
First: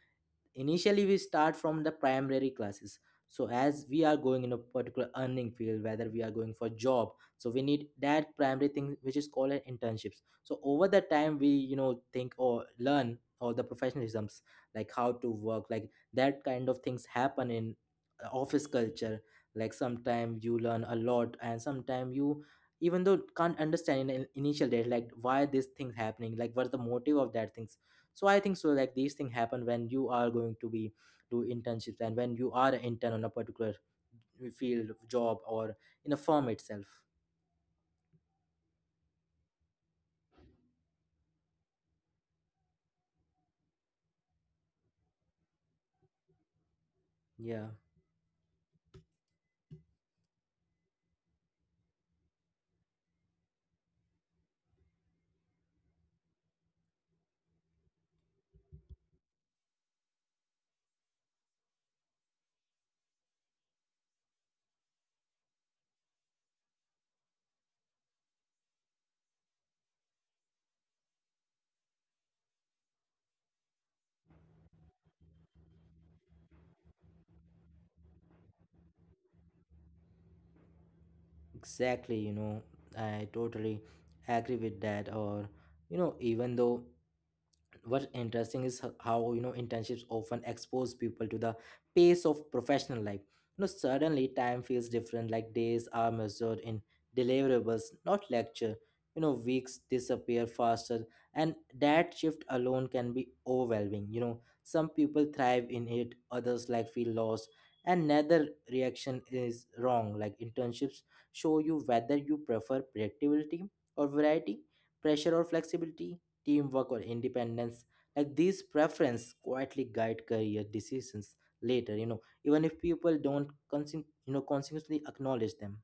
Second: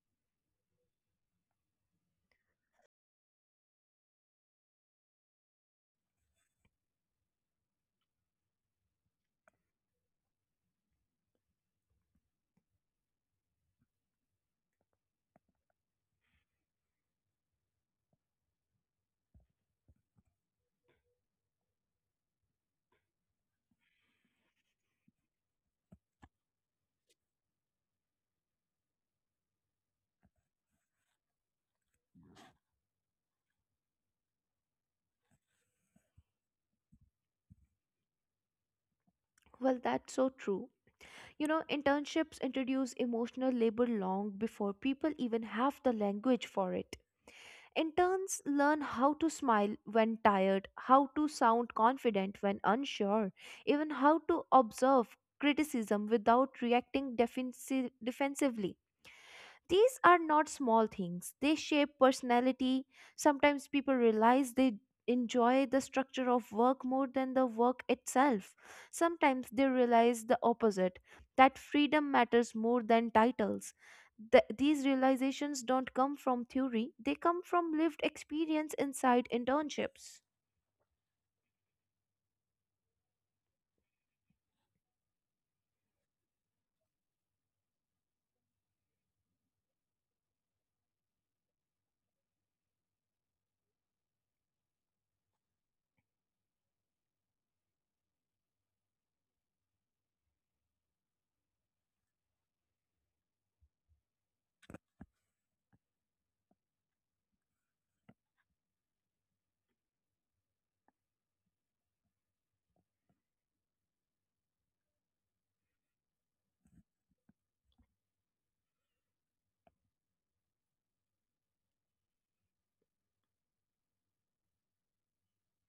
[SPEAKER 1] initially we start from the primary classes, so as we are going in a particular earning field, whether we are going for job, so we need that primary thing which is called an internships, so over the time we you know think or learn all the professionalisms, like how to work, like that kind of things happen in uh, office culture, like sometime you learn a lot and sometime you even though can't understand in in- initial days, like why this thing's happening, like what's the motive of that thing. So I think so, like these things happen when you are going to be do internships and when you are an intern on a particular field job or in a firm itself.
[SPEAKER 2] Well, that's so true. You know, internships introduce emotional labor long before people even have the language for it.
[SPEAKER 1] Yeah,
[SPEAKER 2] Interns learn how to smile when tired, how to sound confident when unsure, even how to observe criticism without reacting defensi- defensively. These are not small things, they shape personality. Sometimes people realize they enjoy the structure of work more than the work itself. Sometimes they realize the opposite, that freedom matters more than titles. Th- these realizations don't come from theory, they come from lived experience inside internships.
[SPEAKER 1] exactly, you know I totally agree with that or you know even though what's interesting is ho- how you know internships often expose people to the pace of professional life. You know, suddenly time feels different, like days are measured in deliverables, not lecture. You know, weeks disappear faster, and that shift alone can be overwhelming. You know, some people thrive in it, others like feel lost, and neither reaction is wrong. Like internships show you whether you prefer predictability or variety, pressure or flexibility, teamwork or independence. Like these preferences quietly guide career decisions later, you know even if people don't consci- you know consciously acknowledge them.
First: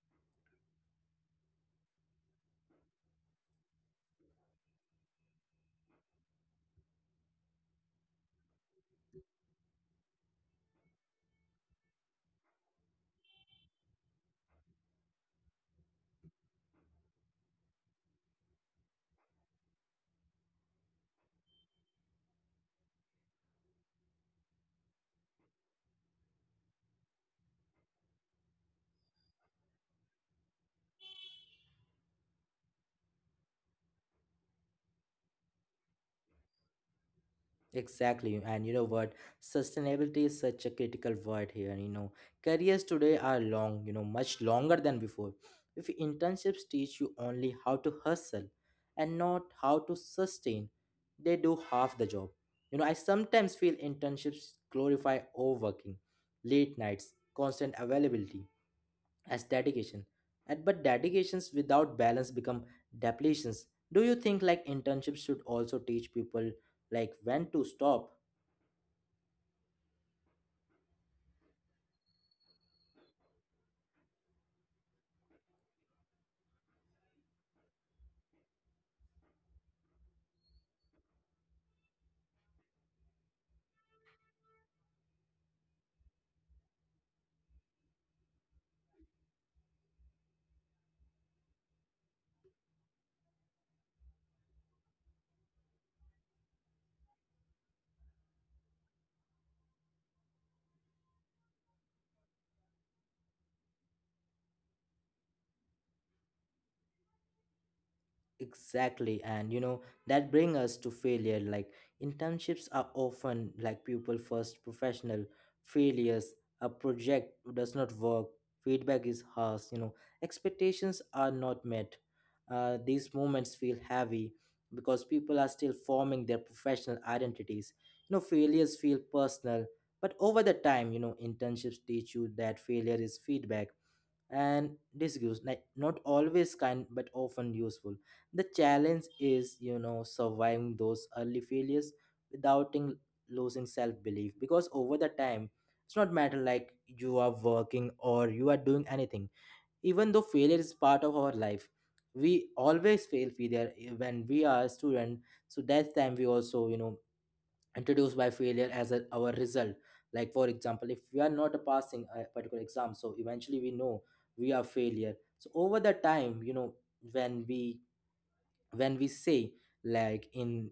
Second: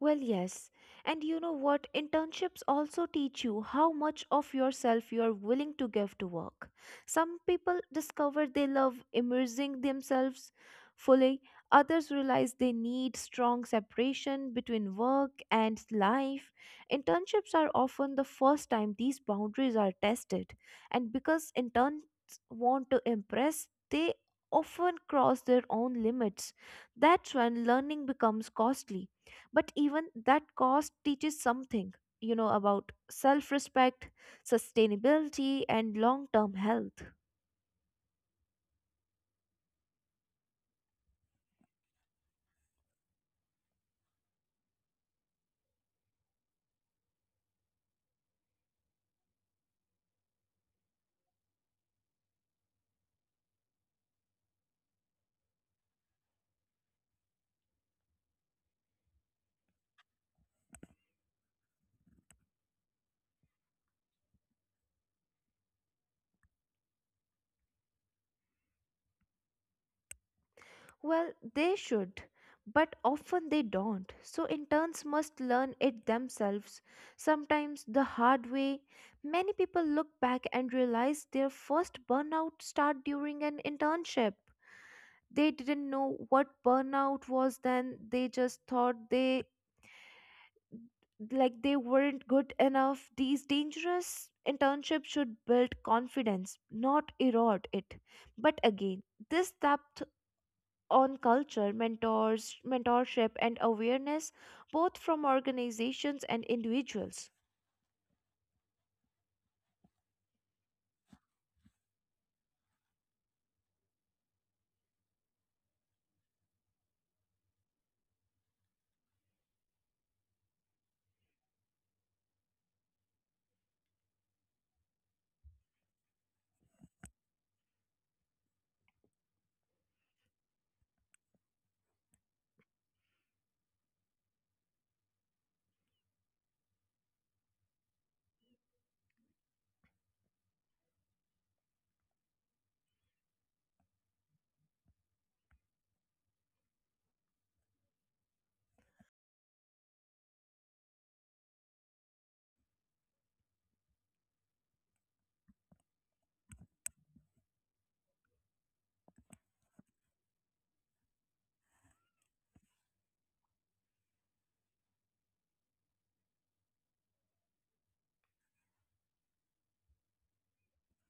[SPEAKER 2] Well, yes. And you know what? Internships also teach you how much of yourself you are willing to give to work. Some people discover they love immersing themselves fully, others realize they need strong separation between work and life. Internships are often the first time these boundaries are tested, and because interns want to impress, they often cross their own limits. That's when learning becomes costly, but even that cost teaches something, you know, about self respect, sustainability, and long term health.
[SPEAKER 1] Exactly. And you know what? Sustainability is such a critical word here. You know, careers today are long, you know, much longer than before. If internships teach you only how to hustle and not how to sustain, they do half the job. You know, I sometimes feel internships glorify overworking, late nights, constant availability as dedication. And but dedications without balance become depletions. Do you think like internships should also teach people like when to stop?
[SPEAKER 2] Well, they should, but often they don't. So interns must learn it themselves, sometimes the hard way. Many people look back and realize their first burnout start during an internship. They didn't know what burnout was then. They just thought they like they weren't good enough. These dangerous internships should build confidence, not erode it. But again, this depth on culture, mentors, mentorship, and awareness, both from organizations and individuals.
[SPEAKER 1] Exactly, and you know that bring us to failure. Like internships are often like pupil first professional failures. A project does not work. Feedback is harsh. You know expectations are not met. Uh, these moments feel heavy because people are still forming their professional identities. You know failures feel personal, but over the time, you know internships teach you that failure is feedback and disuse, like not always kind but often useful. The challenge is you know surviving those early failures without in- losing self-belief, because over the time it's not matter like you are working or you are doing anything. Even though failure is part of our life, we always fail failure eh, when we are a student, so that time we also you know introduced by failure as a, our result. Like for example, if we are not passing a particular exam, so eventually we know we are failure. So over the time you know when we when we say like in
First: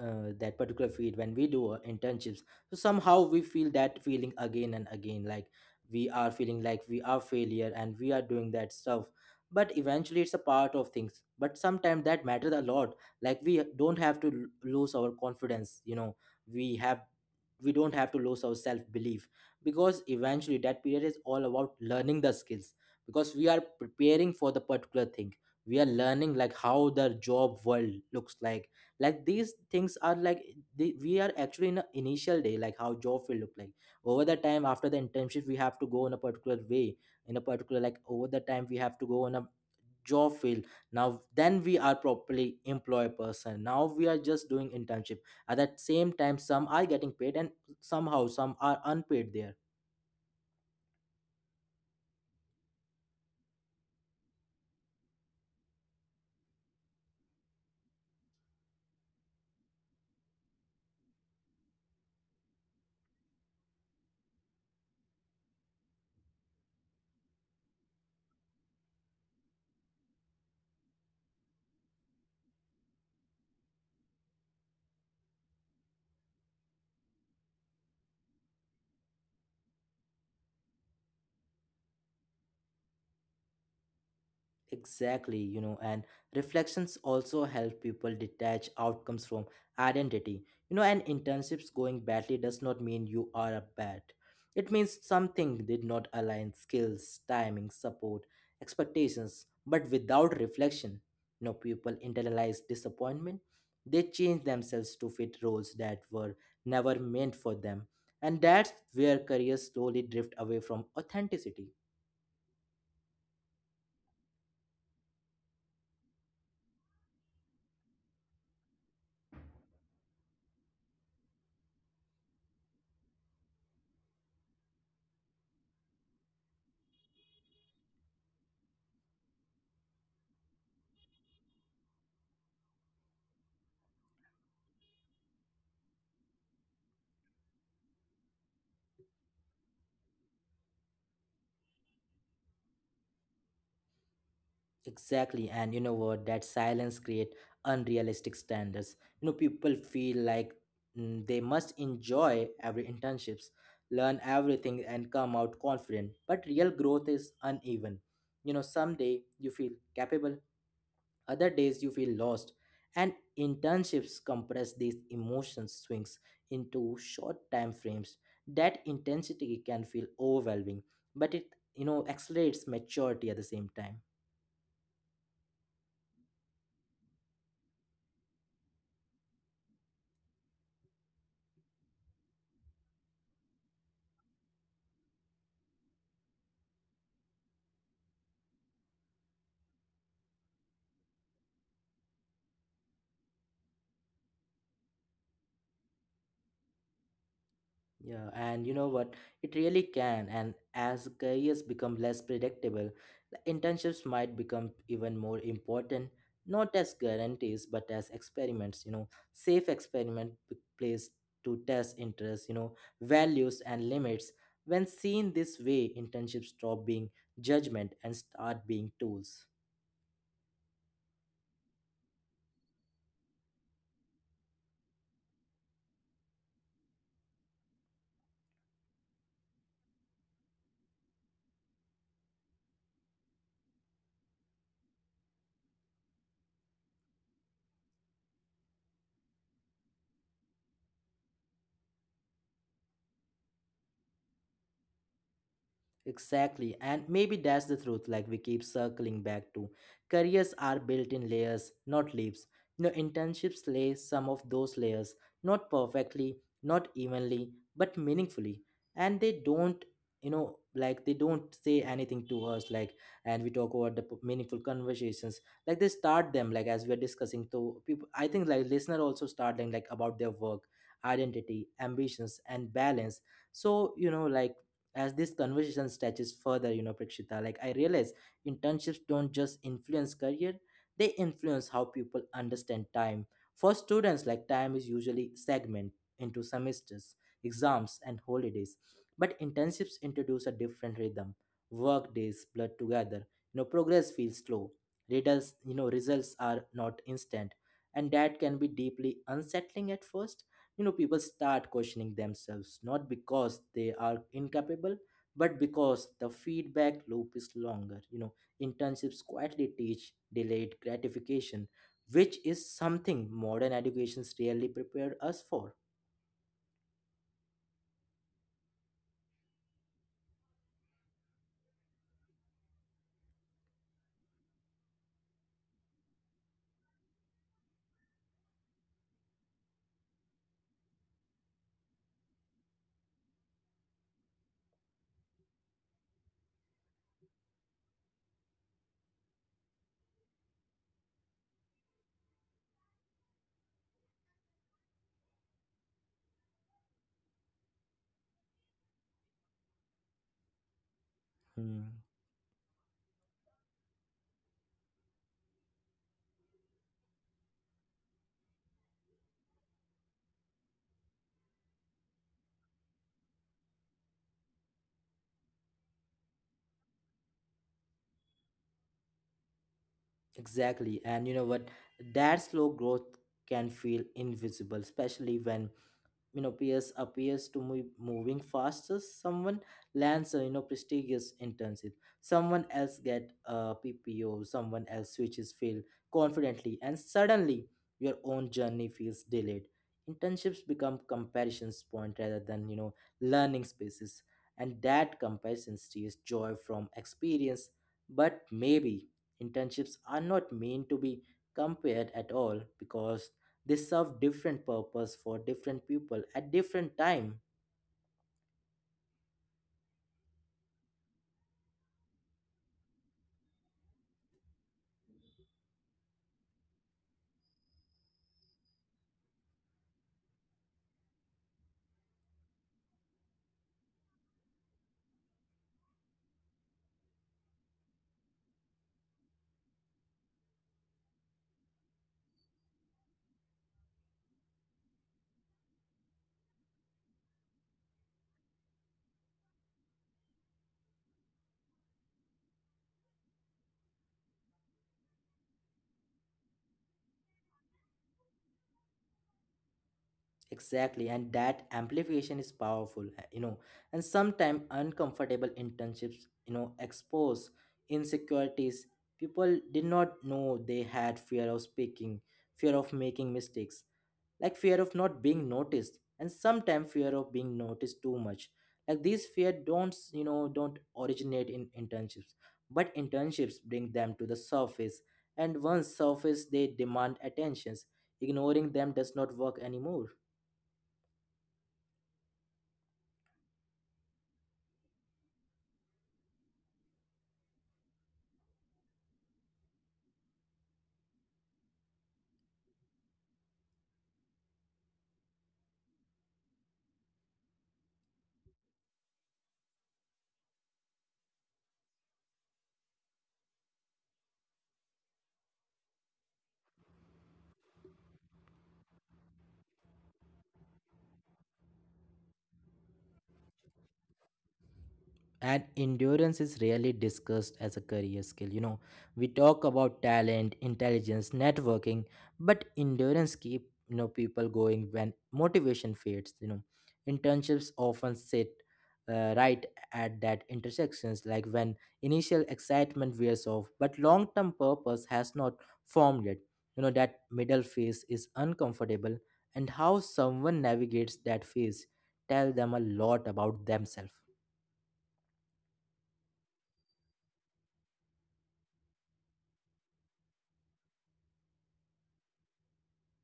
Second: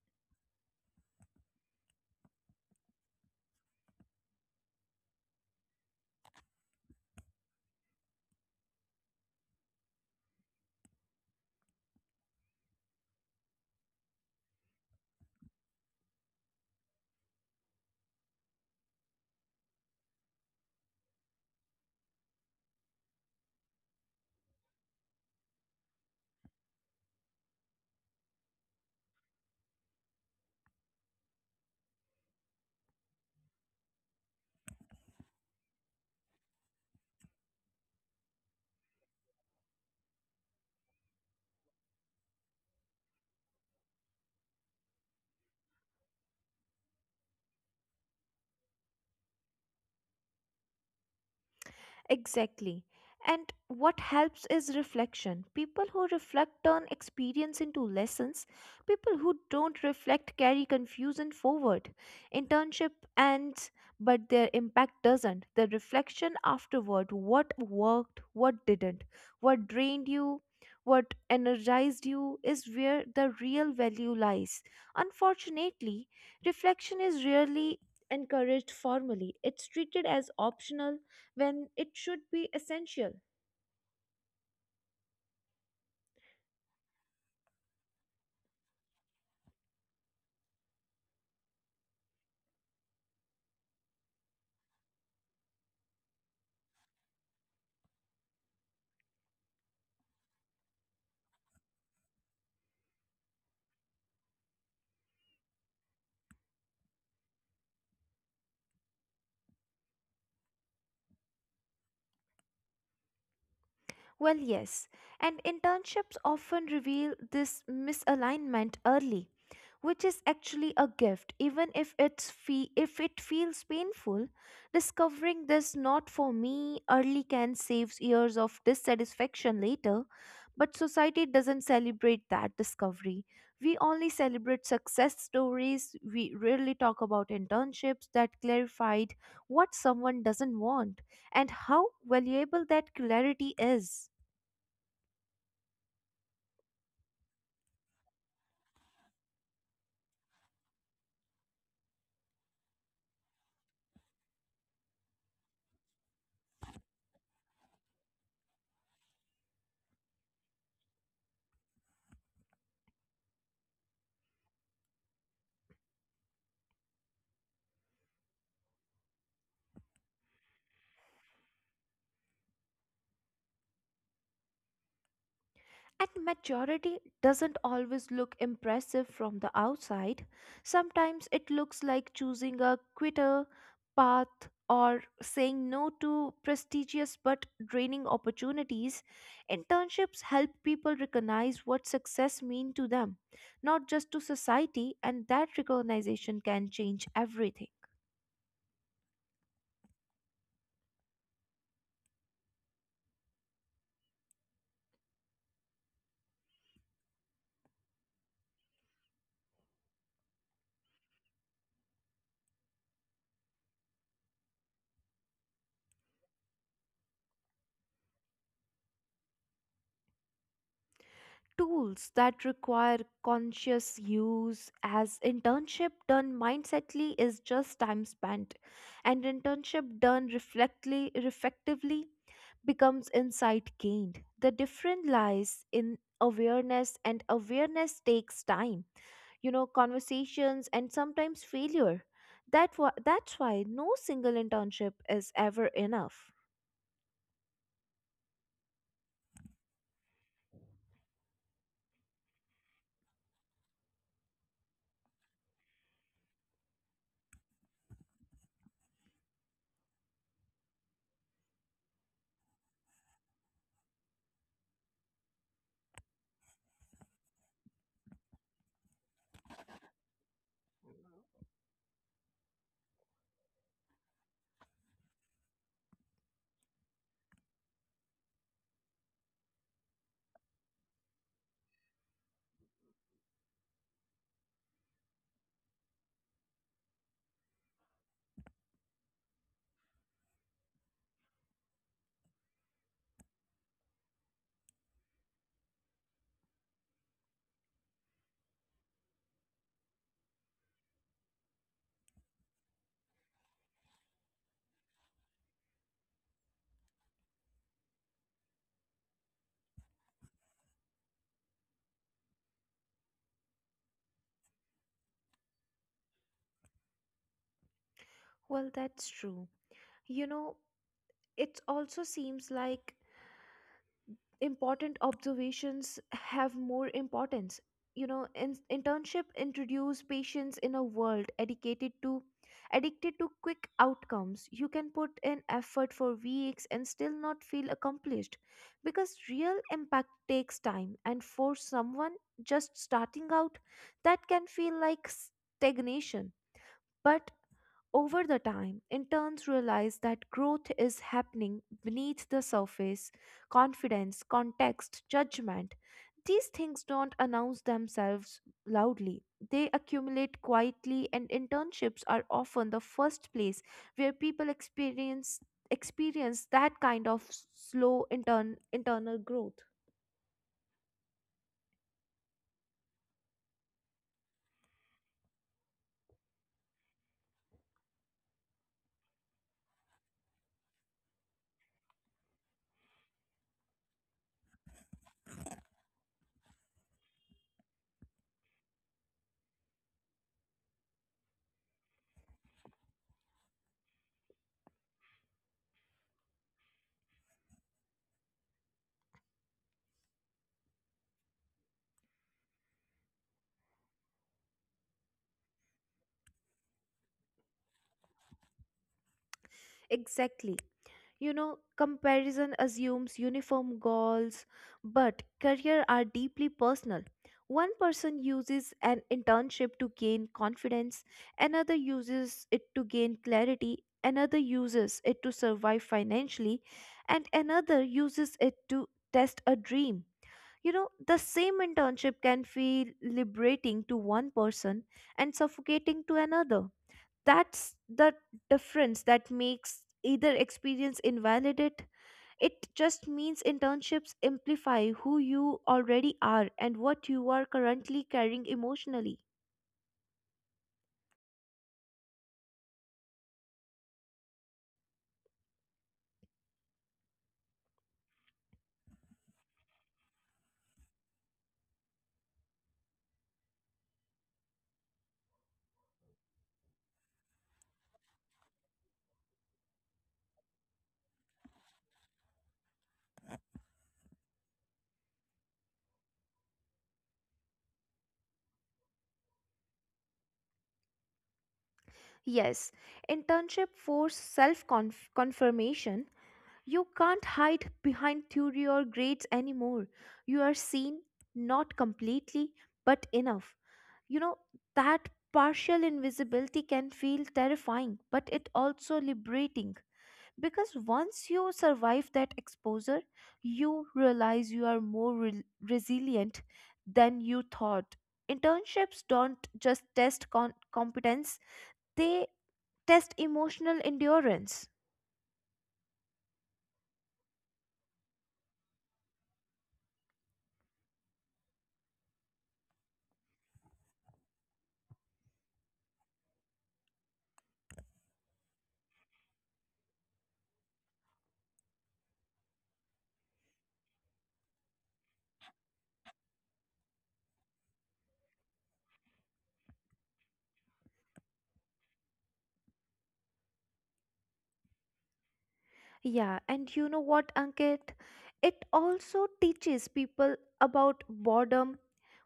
[SPEAKER 1] uh, that particular field when we do our internships, so somehow we feel that feeling again and again, like we are feeling like we are failure and we are doing that stuff, but eventually it's a part of things, but sometimes that matters a lot. Like we don't have to l- lose our confidence, you know we have we don't have to lose our self belief, because eventually that period is all about learning the skills, because we are preparing for the particular thing. We are learning like how the job world looks like. Like these things are like the, we are actually in the initial day like how job will look like. Over the time, after the internship, we have to go in a particular way, in a particular, like over the time we have to go on a job field. Now then we are properly employed person, now we are just doing internship. At that same time, some are getting paid and somehow some are unpaid there.
[SPEAKER 2] Exactly. And what helps is reflection. People who reflect turn experience into lessons. People who don't reflect carry confusion forward. Internship ends, but their impact doesn't. The reflection afterward, what worked, what didn't, what drained you, what energized you, is where the real value lies. Unfortunately, reflection is rarely encouraged formally, it's treated as optional when it should be essential.
[SPEAKER 1] Exactly, you know, and reflections also help people detach outcomes from identity. You know, and internships going badly does not mean you are a bad. It means something did not align skills, timing, support, expectations. But without reflection, you know, people internalize disappointment. They change themselves to fit roles that were never meant for them. And that's where careers slowly drift away from authenticity.
[SPEAKER 2] Well, yes, and internships often reveal this misalignment early, which is actually a gift, even if it's fe- if it feels painful. Discovering this not for me early can save years of dissatisfaction later, but society doesn't celebrate that discovery. We only celebrate success stories. We rarely talk about internships that clarified what someone doesn't want and how valuable that clarity is.
[SPEAKER 1] Exactly, and you know what? That silence create unrealistic standards. You know, people feel like mm, they must enjoy every internships, learn everything, and come out confident. But real growth is uneven. You know, some day you feel capable, other days you feel lost, and internships compress these emotion swings into short time frames. That intensity can feel overwhelming, but it you know accelerates maturity at the same time.
[SPEAKER 2] And maturity doesn't always look impressive from the outside. Sometimes it looks like choosing a quitter path or saying no to prestigious but draining opportunities. Internships help people recognize what success means to them, not just to society, and that recognition can change everything.
[SPEAKER 1] Yeah, and you know what? It really can. And as careers become less predictable, the internships might become even more important, not as guarantees, but as experiments, you know, safe experiment p- place to test interests, you know, values and limits. When seen this way, internships stop being judgment and start being tools.
[SPEAKER 2] Tools that require conscious use, as internship done mindsetly is just time spent, and internship done reflectly reflectively becomes insight gained. The difference lies in awareness, and awareness takes time, you know, conversations, and sometimes failure. That wa- that's why no single internship is ever enough.
[SPEAKER 1] Exactly. And maybe that's the truth, like we keep circling back to. Careers are built in layers, not leaps. You know, internships lay some of those layers, not perfectly, not evenly, but meaningfully. And they don't, you know, like they don't say anything to us, like, and we talk about the p- meaningful conversations. Like they start them, like as we're discussing to people. I think like listener also start them, like about their work, identity, ambitions, and balance. So you know like as this conversation stretches further, you know, Prakshita, like I realize internships don't just influence career, they influence how people understand time. For students, like time is usually segmented into semesters, exams, and holidays. But internships introduce a different rhythm. Work days blur together. You know, progress feels slow. Results, you know, results are not instant, and that can be deeply unsettling at first. You know, people start questioning themselves, not because they are incapable, but because the feedback loop is longer. You know, internships quietly teach delayed gratification, which is something modern educations really prepared us for.
[SPEAKER 2] Well, that's true. You know, it also seems like important observations have more importance. You know, in, internship introduce patients in a world dedicated to addicted to quick outcomes. You can put in effort for weeks and still not feel accomplished, because real impact takes time, and for someone just starting out that can feel like stagnation. But over the time, interns realize that growth is happening beneath the
[SPEAKER 1] Hmm,
[SPEAKER 2] surface. Confidence, context, judgment. These things don't announce themselves loudly. They accumulate quietly, and internships are often the first place where people experience experience that kind of s- slow intern, internal growth.
[SPEAKER 1] exactly, and you know what, that slow growth can feel invisible, especially when you know peers appears to be moving faster. Someone lands a you know prestigious internship, someone else get a P P O, someone else switches field confidently, and suddenly your own journey feels delayed. Internships become comparisons point rather than you know learning spaces, and that comparison steals joy from experience. But maybe internships are not meant to be compared at all, because they serve different purpose for different people at different time.
[SPEAKER 2] Exactly. You know, comparison assumes uniform goals, but career are deeply personal. One person uses an internship to gain confidence, another uses it to gain clarity, another uses it to survive financially, and another uses it to test a dream. You know, the same internship can feel liberating to one person and suffocating to another. That's the difference that makes either experience invalidate. It just means internships amplify who you already are and what you are currently carrying emotionally.
[SPEAKER 1] Exactly, and that amplification is powerful, uh, you know. And sometimes uncomfortable internships, you know, expose insecurities. People did not know they had fear of speaking, fear of making mistakes, like fear of not being noticed, and sometimes fear of being noticed too much. Like these fear don't, you know, don't originate in internships, but internships bring them to the surface, and once surface, they demand attentions. Ignoring them does not work anymore.
[SPEAKER 2] Yes, internship force self confirmation. You can't hide behind theory or grades anymore. You are seen, not completely, but enough. You know, that partial invisibility can feel terrifying, but it also liberating, because once you survive that exposure you realize you are more re- resilient than you thought. Internships don't just test con- competence they test emotional endurance.
[SPEAKER 1] And endurance is rarely discussed as a career skill. you know we talk about talent, intelligence, networking, but endurance keep you know people going when motivation fades. you know internships often sit uh, right at that intersections, like when initial excitement wears off but long term purpose has not formed yet. You know that middle phase is uncomfortable, and how someone navigates that phase tell them a lot about themselves.
[SPEAKER 2] Yeah, and you know what, Ankit? It also teaches people about boredom,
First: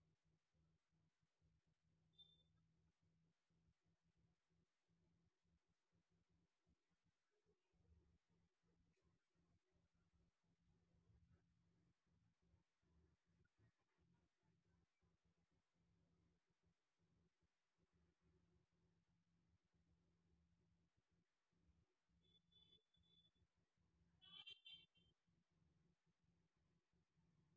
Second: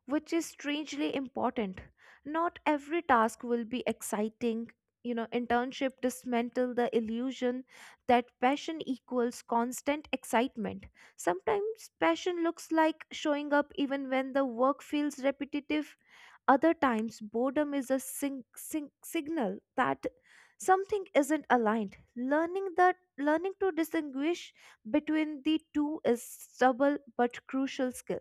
[SPEAKER 2] which is strangely important. Not every task will be exciting. You know, internship dismantle the illusion that passion equals constant excitement. Sometimes passion looks like showing up even when the work feels repetitive. Other times, boredom is a sing- sing- signal that something isn't aligned. Learning that learning to distinguish between the two is stubble but crucial skill.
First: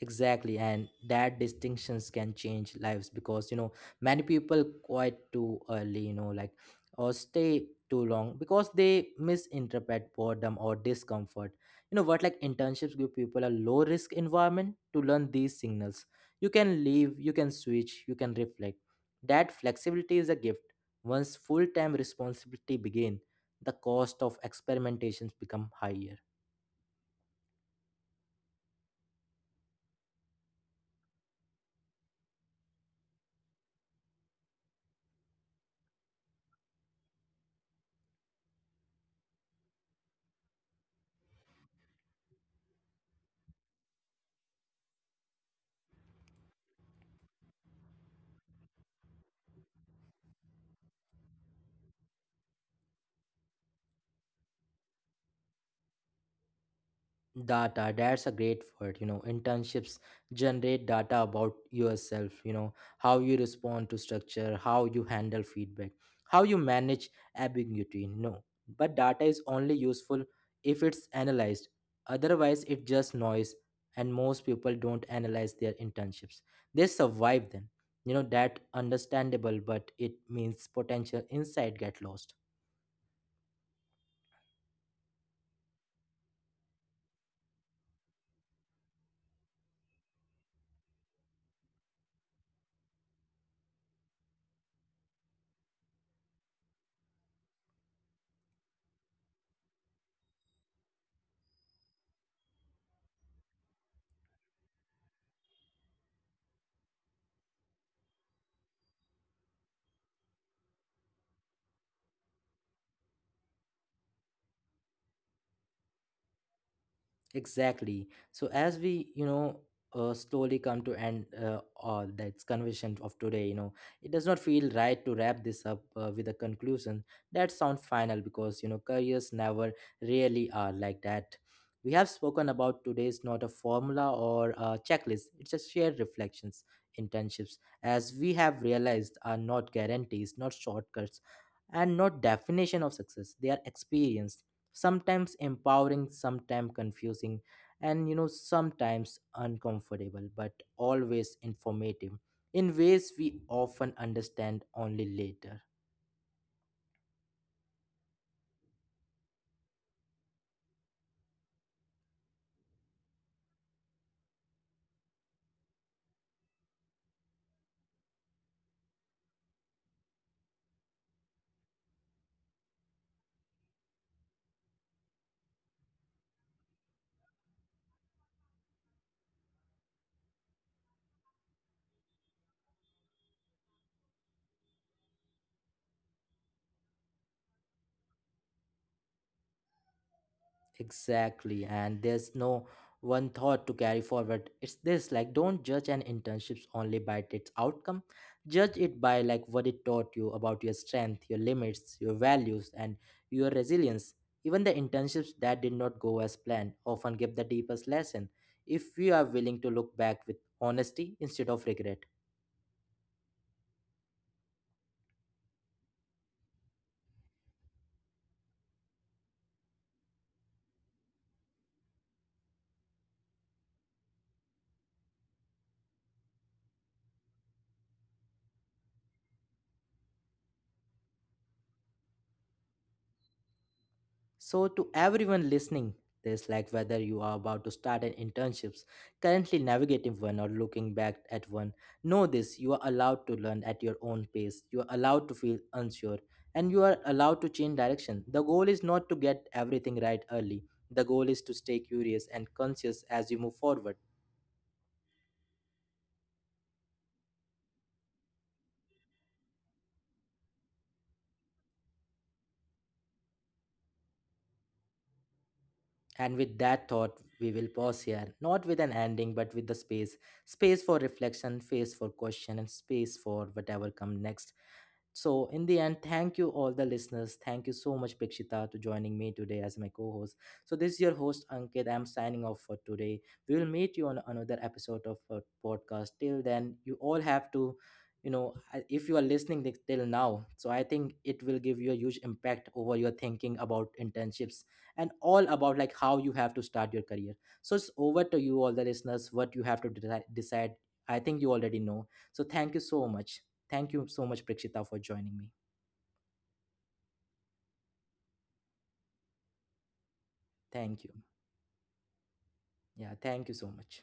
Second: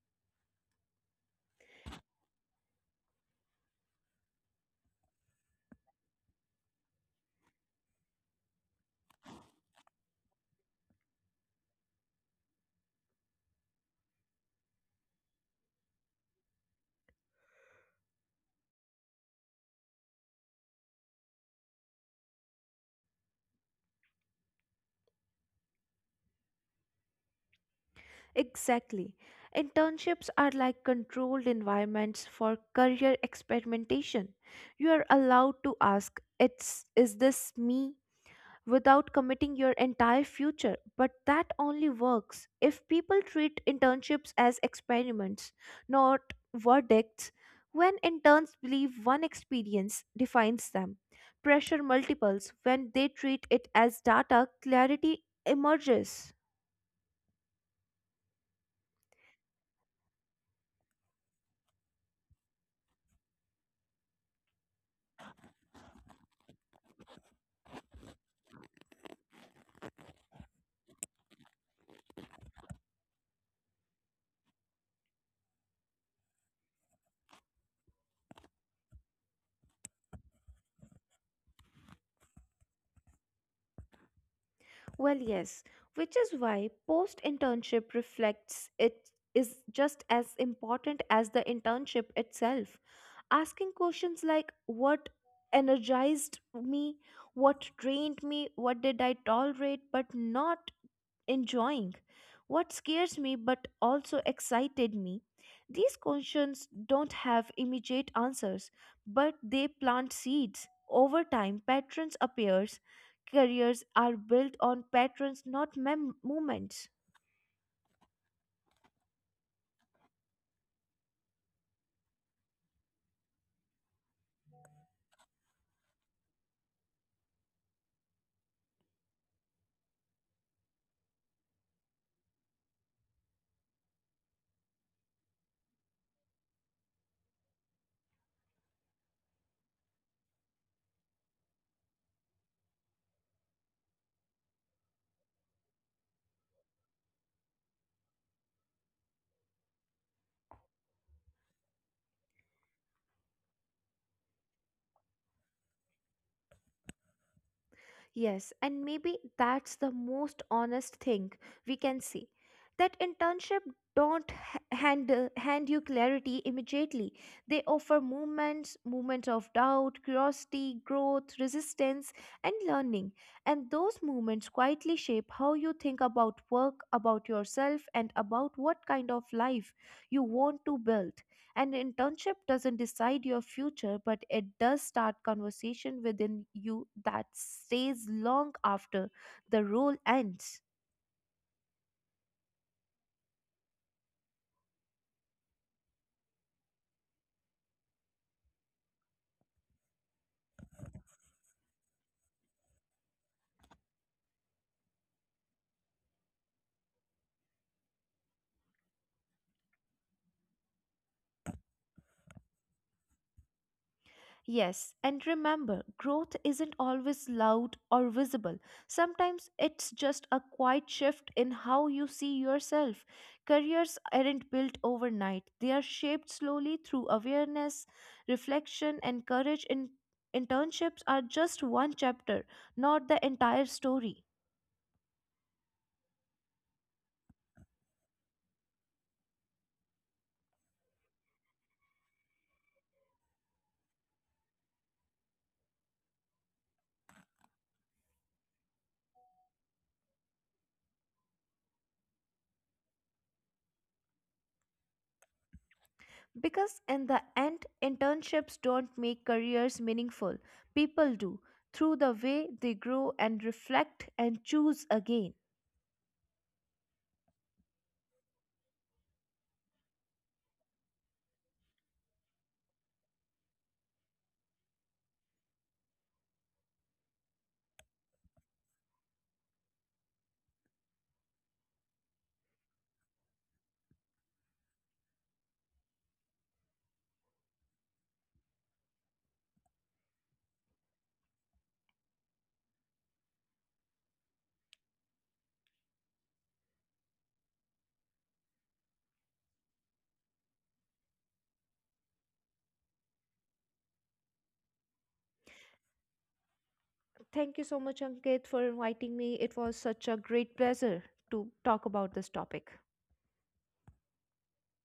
[SPEAKER 1] Exactly, and that distinctions can change lives, because you know many people quit too early, you know, like or stay too long because they misinterpret boredom or discomfort. You know what, like internships give people a low risk environment to learn these signals. You can leave, you can switch, you can reflect. That flexibility is a gift. Once full time responsibility begin, the cost of experimentations become higher.
[SPEAKER 2] Exactly. Internships are like controlled environments for career experimentation. You are allowed to ask, it's, is this me, without committing your entire future. But that only works if people treat internships as experiments, not verdicts. When interns believe one experience defines them, pressure multiples. When they treat it as data, clarity emerges.
[SPEAKER 1] Data, that's a great word. You know, internships generate data about yourself, you know, how you respond to structure, how you handle feedback, how you manage ambiguity. No, but data is only useful if it's analyzed. Otherwise, it's just noise, and most people don't analyze their internships. They survive them. You know, that understandable, but it means potential insight get lost.
[SPEAKER 2] Well, yes, which is why post internship reflects it is just as important as the internship itself. Asking questions like what energized me, what drained me, what did I tolerate but not enjoying. What scares me but also excited me. These questions don't have immediate answers, but they plant seeds. Over time, patterns appears. Careers are built on patterns, not mem- moments.
[SPEAKER 1] Exactly. So as we, you know, uh, slowly come to end uh, all that's conversation of today, you know, it does not feel right to wrap this up uh, with a conclusion that sounds final, because you know careers never really are like that. We have spoken about today's not a formula or a checklist; it's a shared reflections. Internships, as we have realized, are not guarantees, not shortcuts, and not definition of success. They are experience, sometimes empowering, sometimes confusing, and you know sometimes uncomfortable, but always informative in ways we often understand only later.
[SPEAKER 2] Yes, and maybe that's the most honest thing we can say. That internship don't h- hand uh, hand you clarity immediately. They offer moments, moments of doubt, curiosity, growth, resistance, and learning. And those moments quietly shape how you think about work, about yourself, and about what kind of life you want to build. An internship doesn't decide your future, but it does start conversation within you that stays long after the role ends.
[SPEAKER 1] Exactly, and there's no one thought to carry forward. It's this, like, don't judge an internships only by its outcome. Judge it by like what it taught you about your strength, your limits, your values, and your resilience. Even the internships that did not go as planned often give the deepest lesson, if we are willing to look back with honesty instead of regret.
[SPEAKER 2] Yes, and remember, growth isn't always loud or visible. Sometimes it's just a quiet shift in how you see yourself. Careers aren't built overnight, they are shaped slowly through awareness, reflection, and courage. In- internships are just one chapter, not the entire story.
[SPEAKER 1] So, to everyone listening, this like whether you are about to start an internships, currently navigating one, or looking back at one, know this, you are allowed to learn at your own pace, you are allowed to feel unsure, and you are allowed to change direction. The goal is not to get everything right early, the goal is to stay curious and conscious as you move forward.
[SPEAKER 2] Because in the end, internships don't make careers meaningful. People do, through the way they grow and reflect and choose again.
[SPEAKER 1] And with that thought, we will pause here, not with an ending, but with the space space for reflection, space for question, and space for whatever comes next. So in the end, thank you all the listeners. Thank you so much, Prakshita, to joining me today as my co-host. So this is your host Ankit. I'm signing off for today. We will meet you on another episode of our podcast. Till then, you all have to, you know, I- if you are listening thi- till now, so I think it will give you a huge impact over your thinking about internships and all about like how you have to start your career. So it's over to you all the listeners what you have to deci- decide. I think you already know. So thank you so much. Thank you so much, Prakshita, for joining me.
[SPEAKER 2] Thank you so much, Ankit, for inviting me. It was such a great pleasure to
[SPEAKER 1] Thank
[SPEAKER 2] talk
[SPEAKER 1] you.
[SPEAKER 2] about this topic.
[SPEAKER 1] Yeah, thank you so much.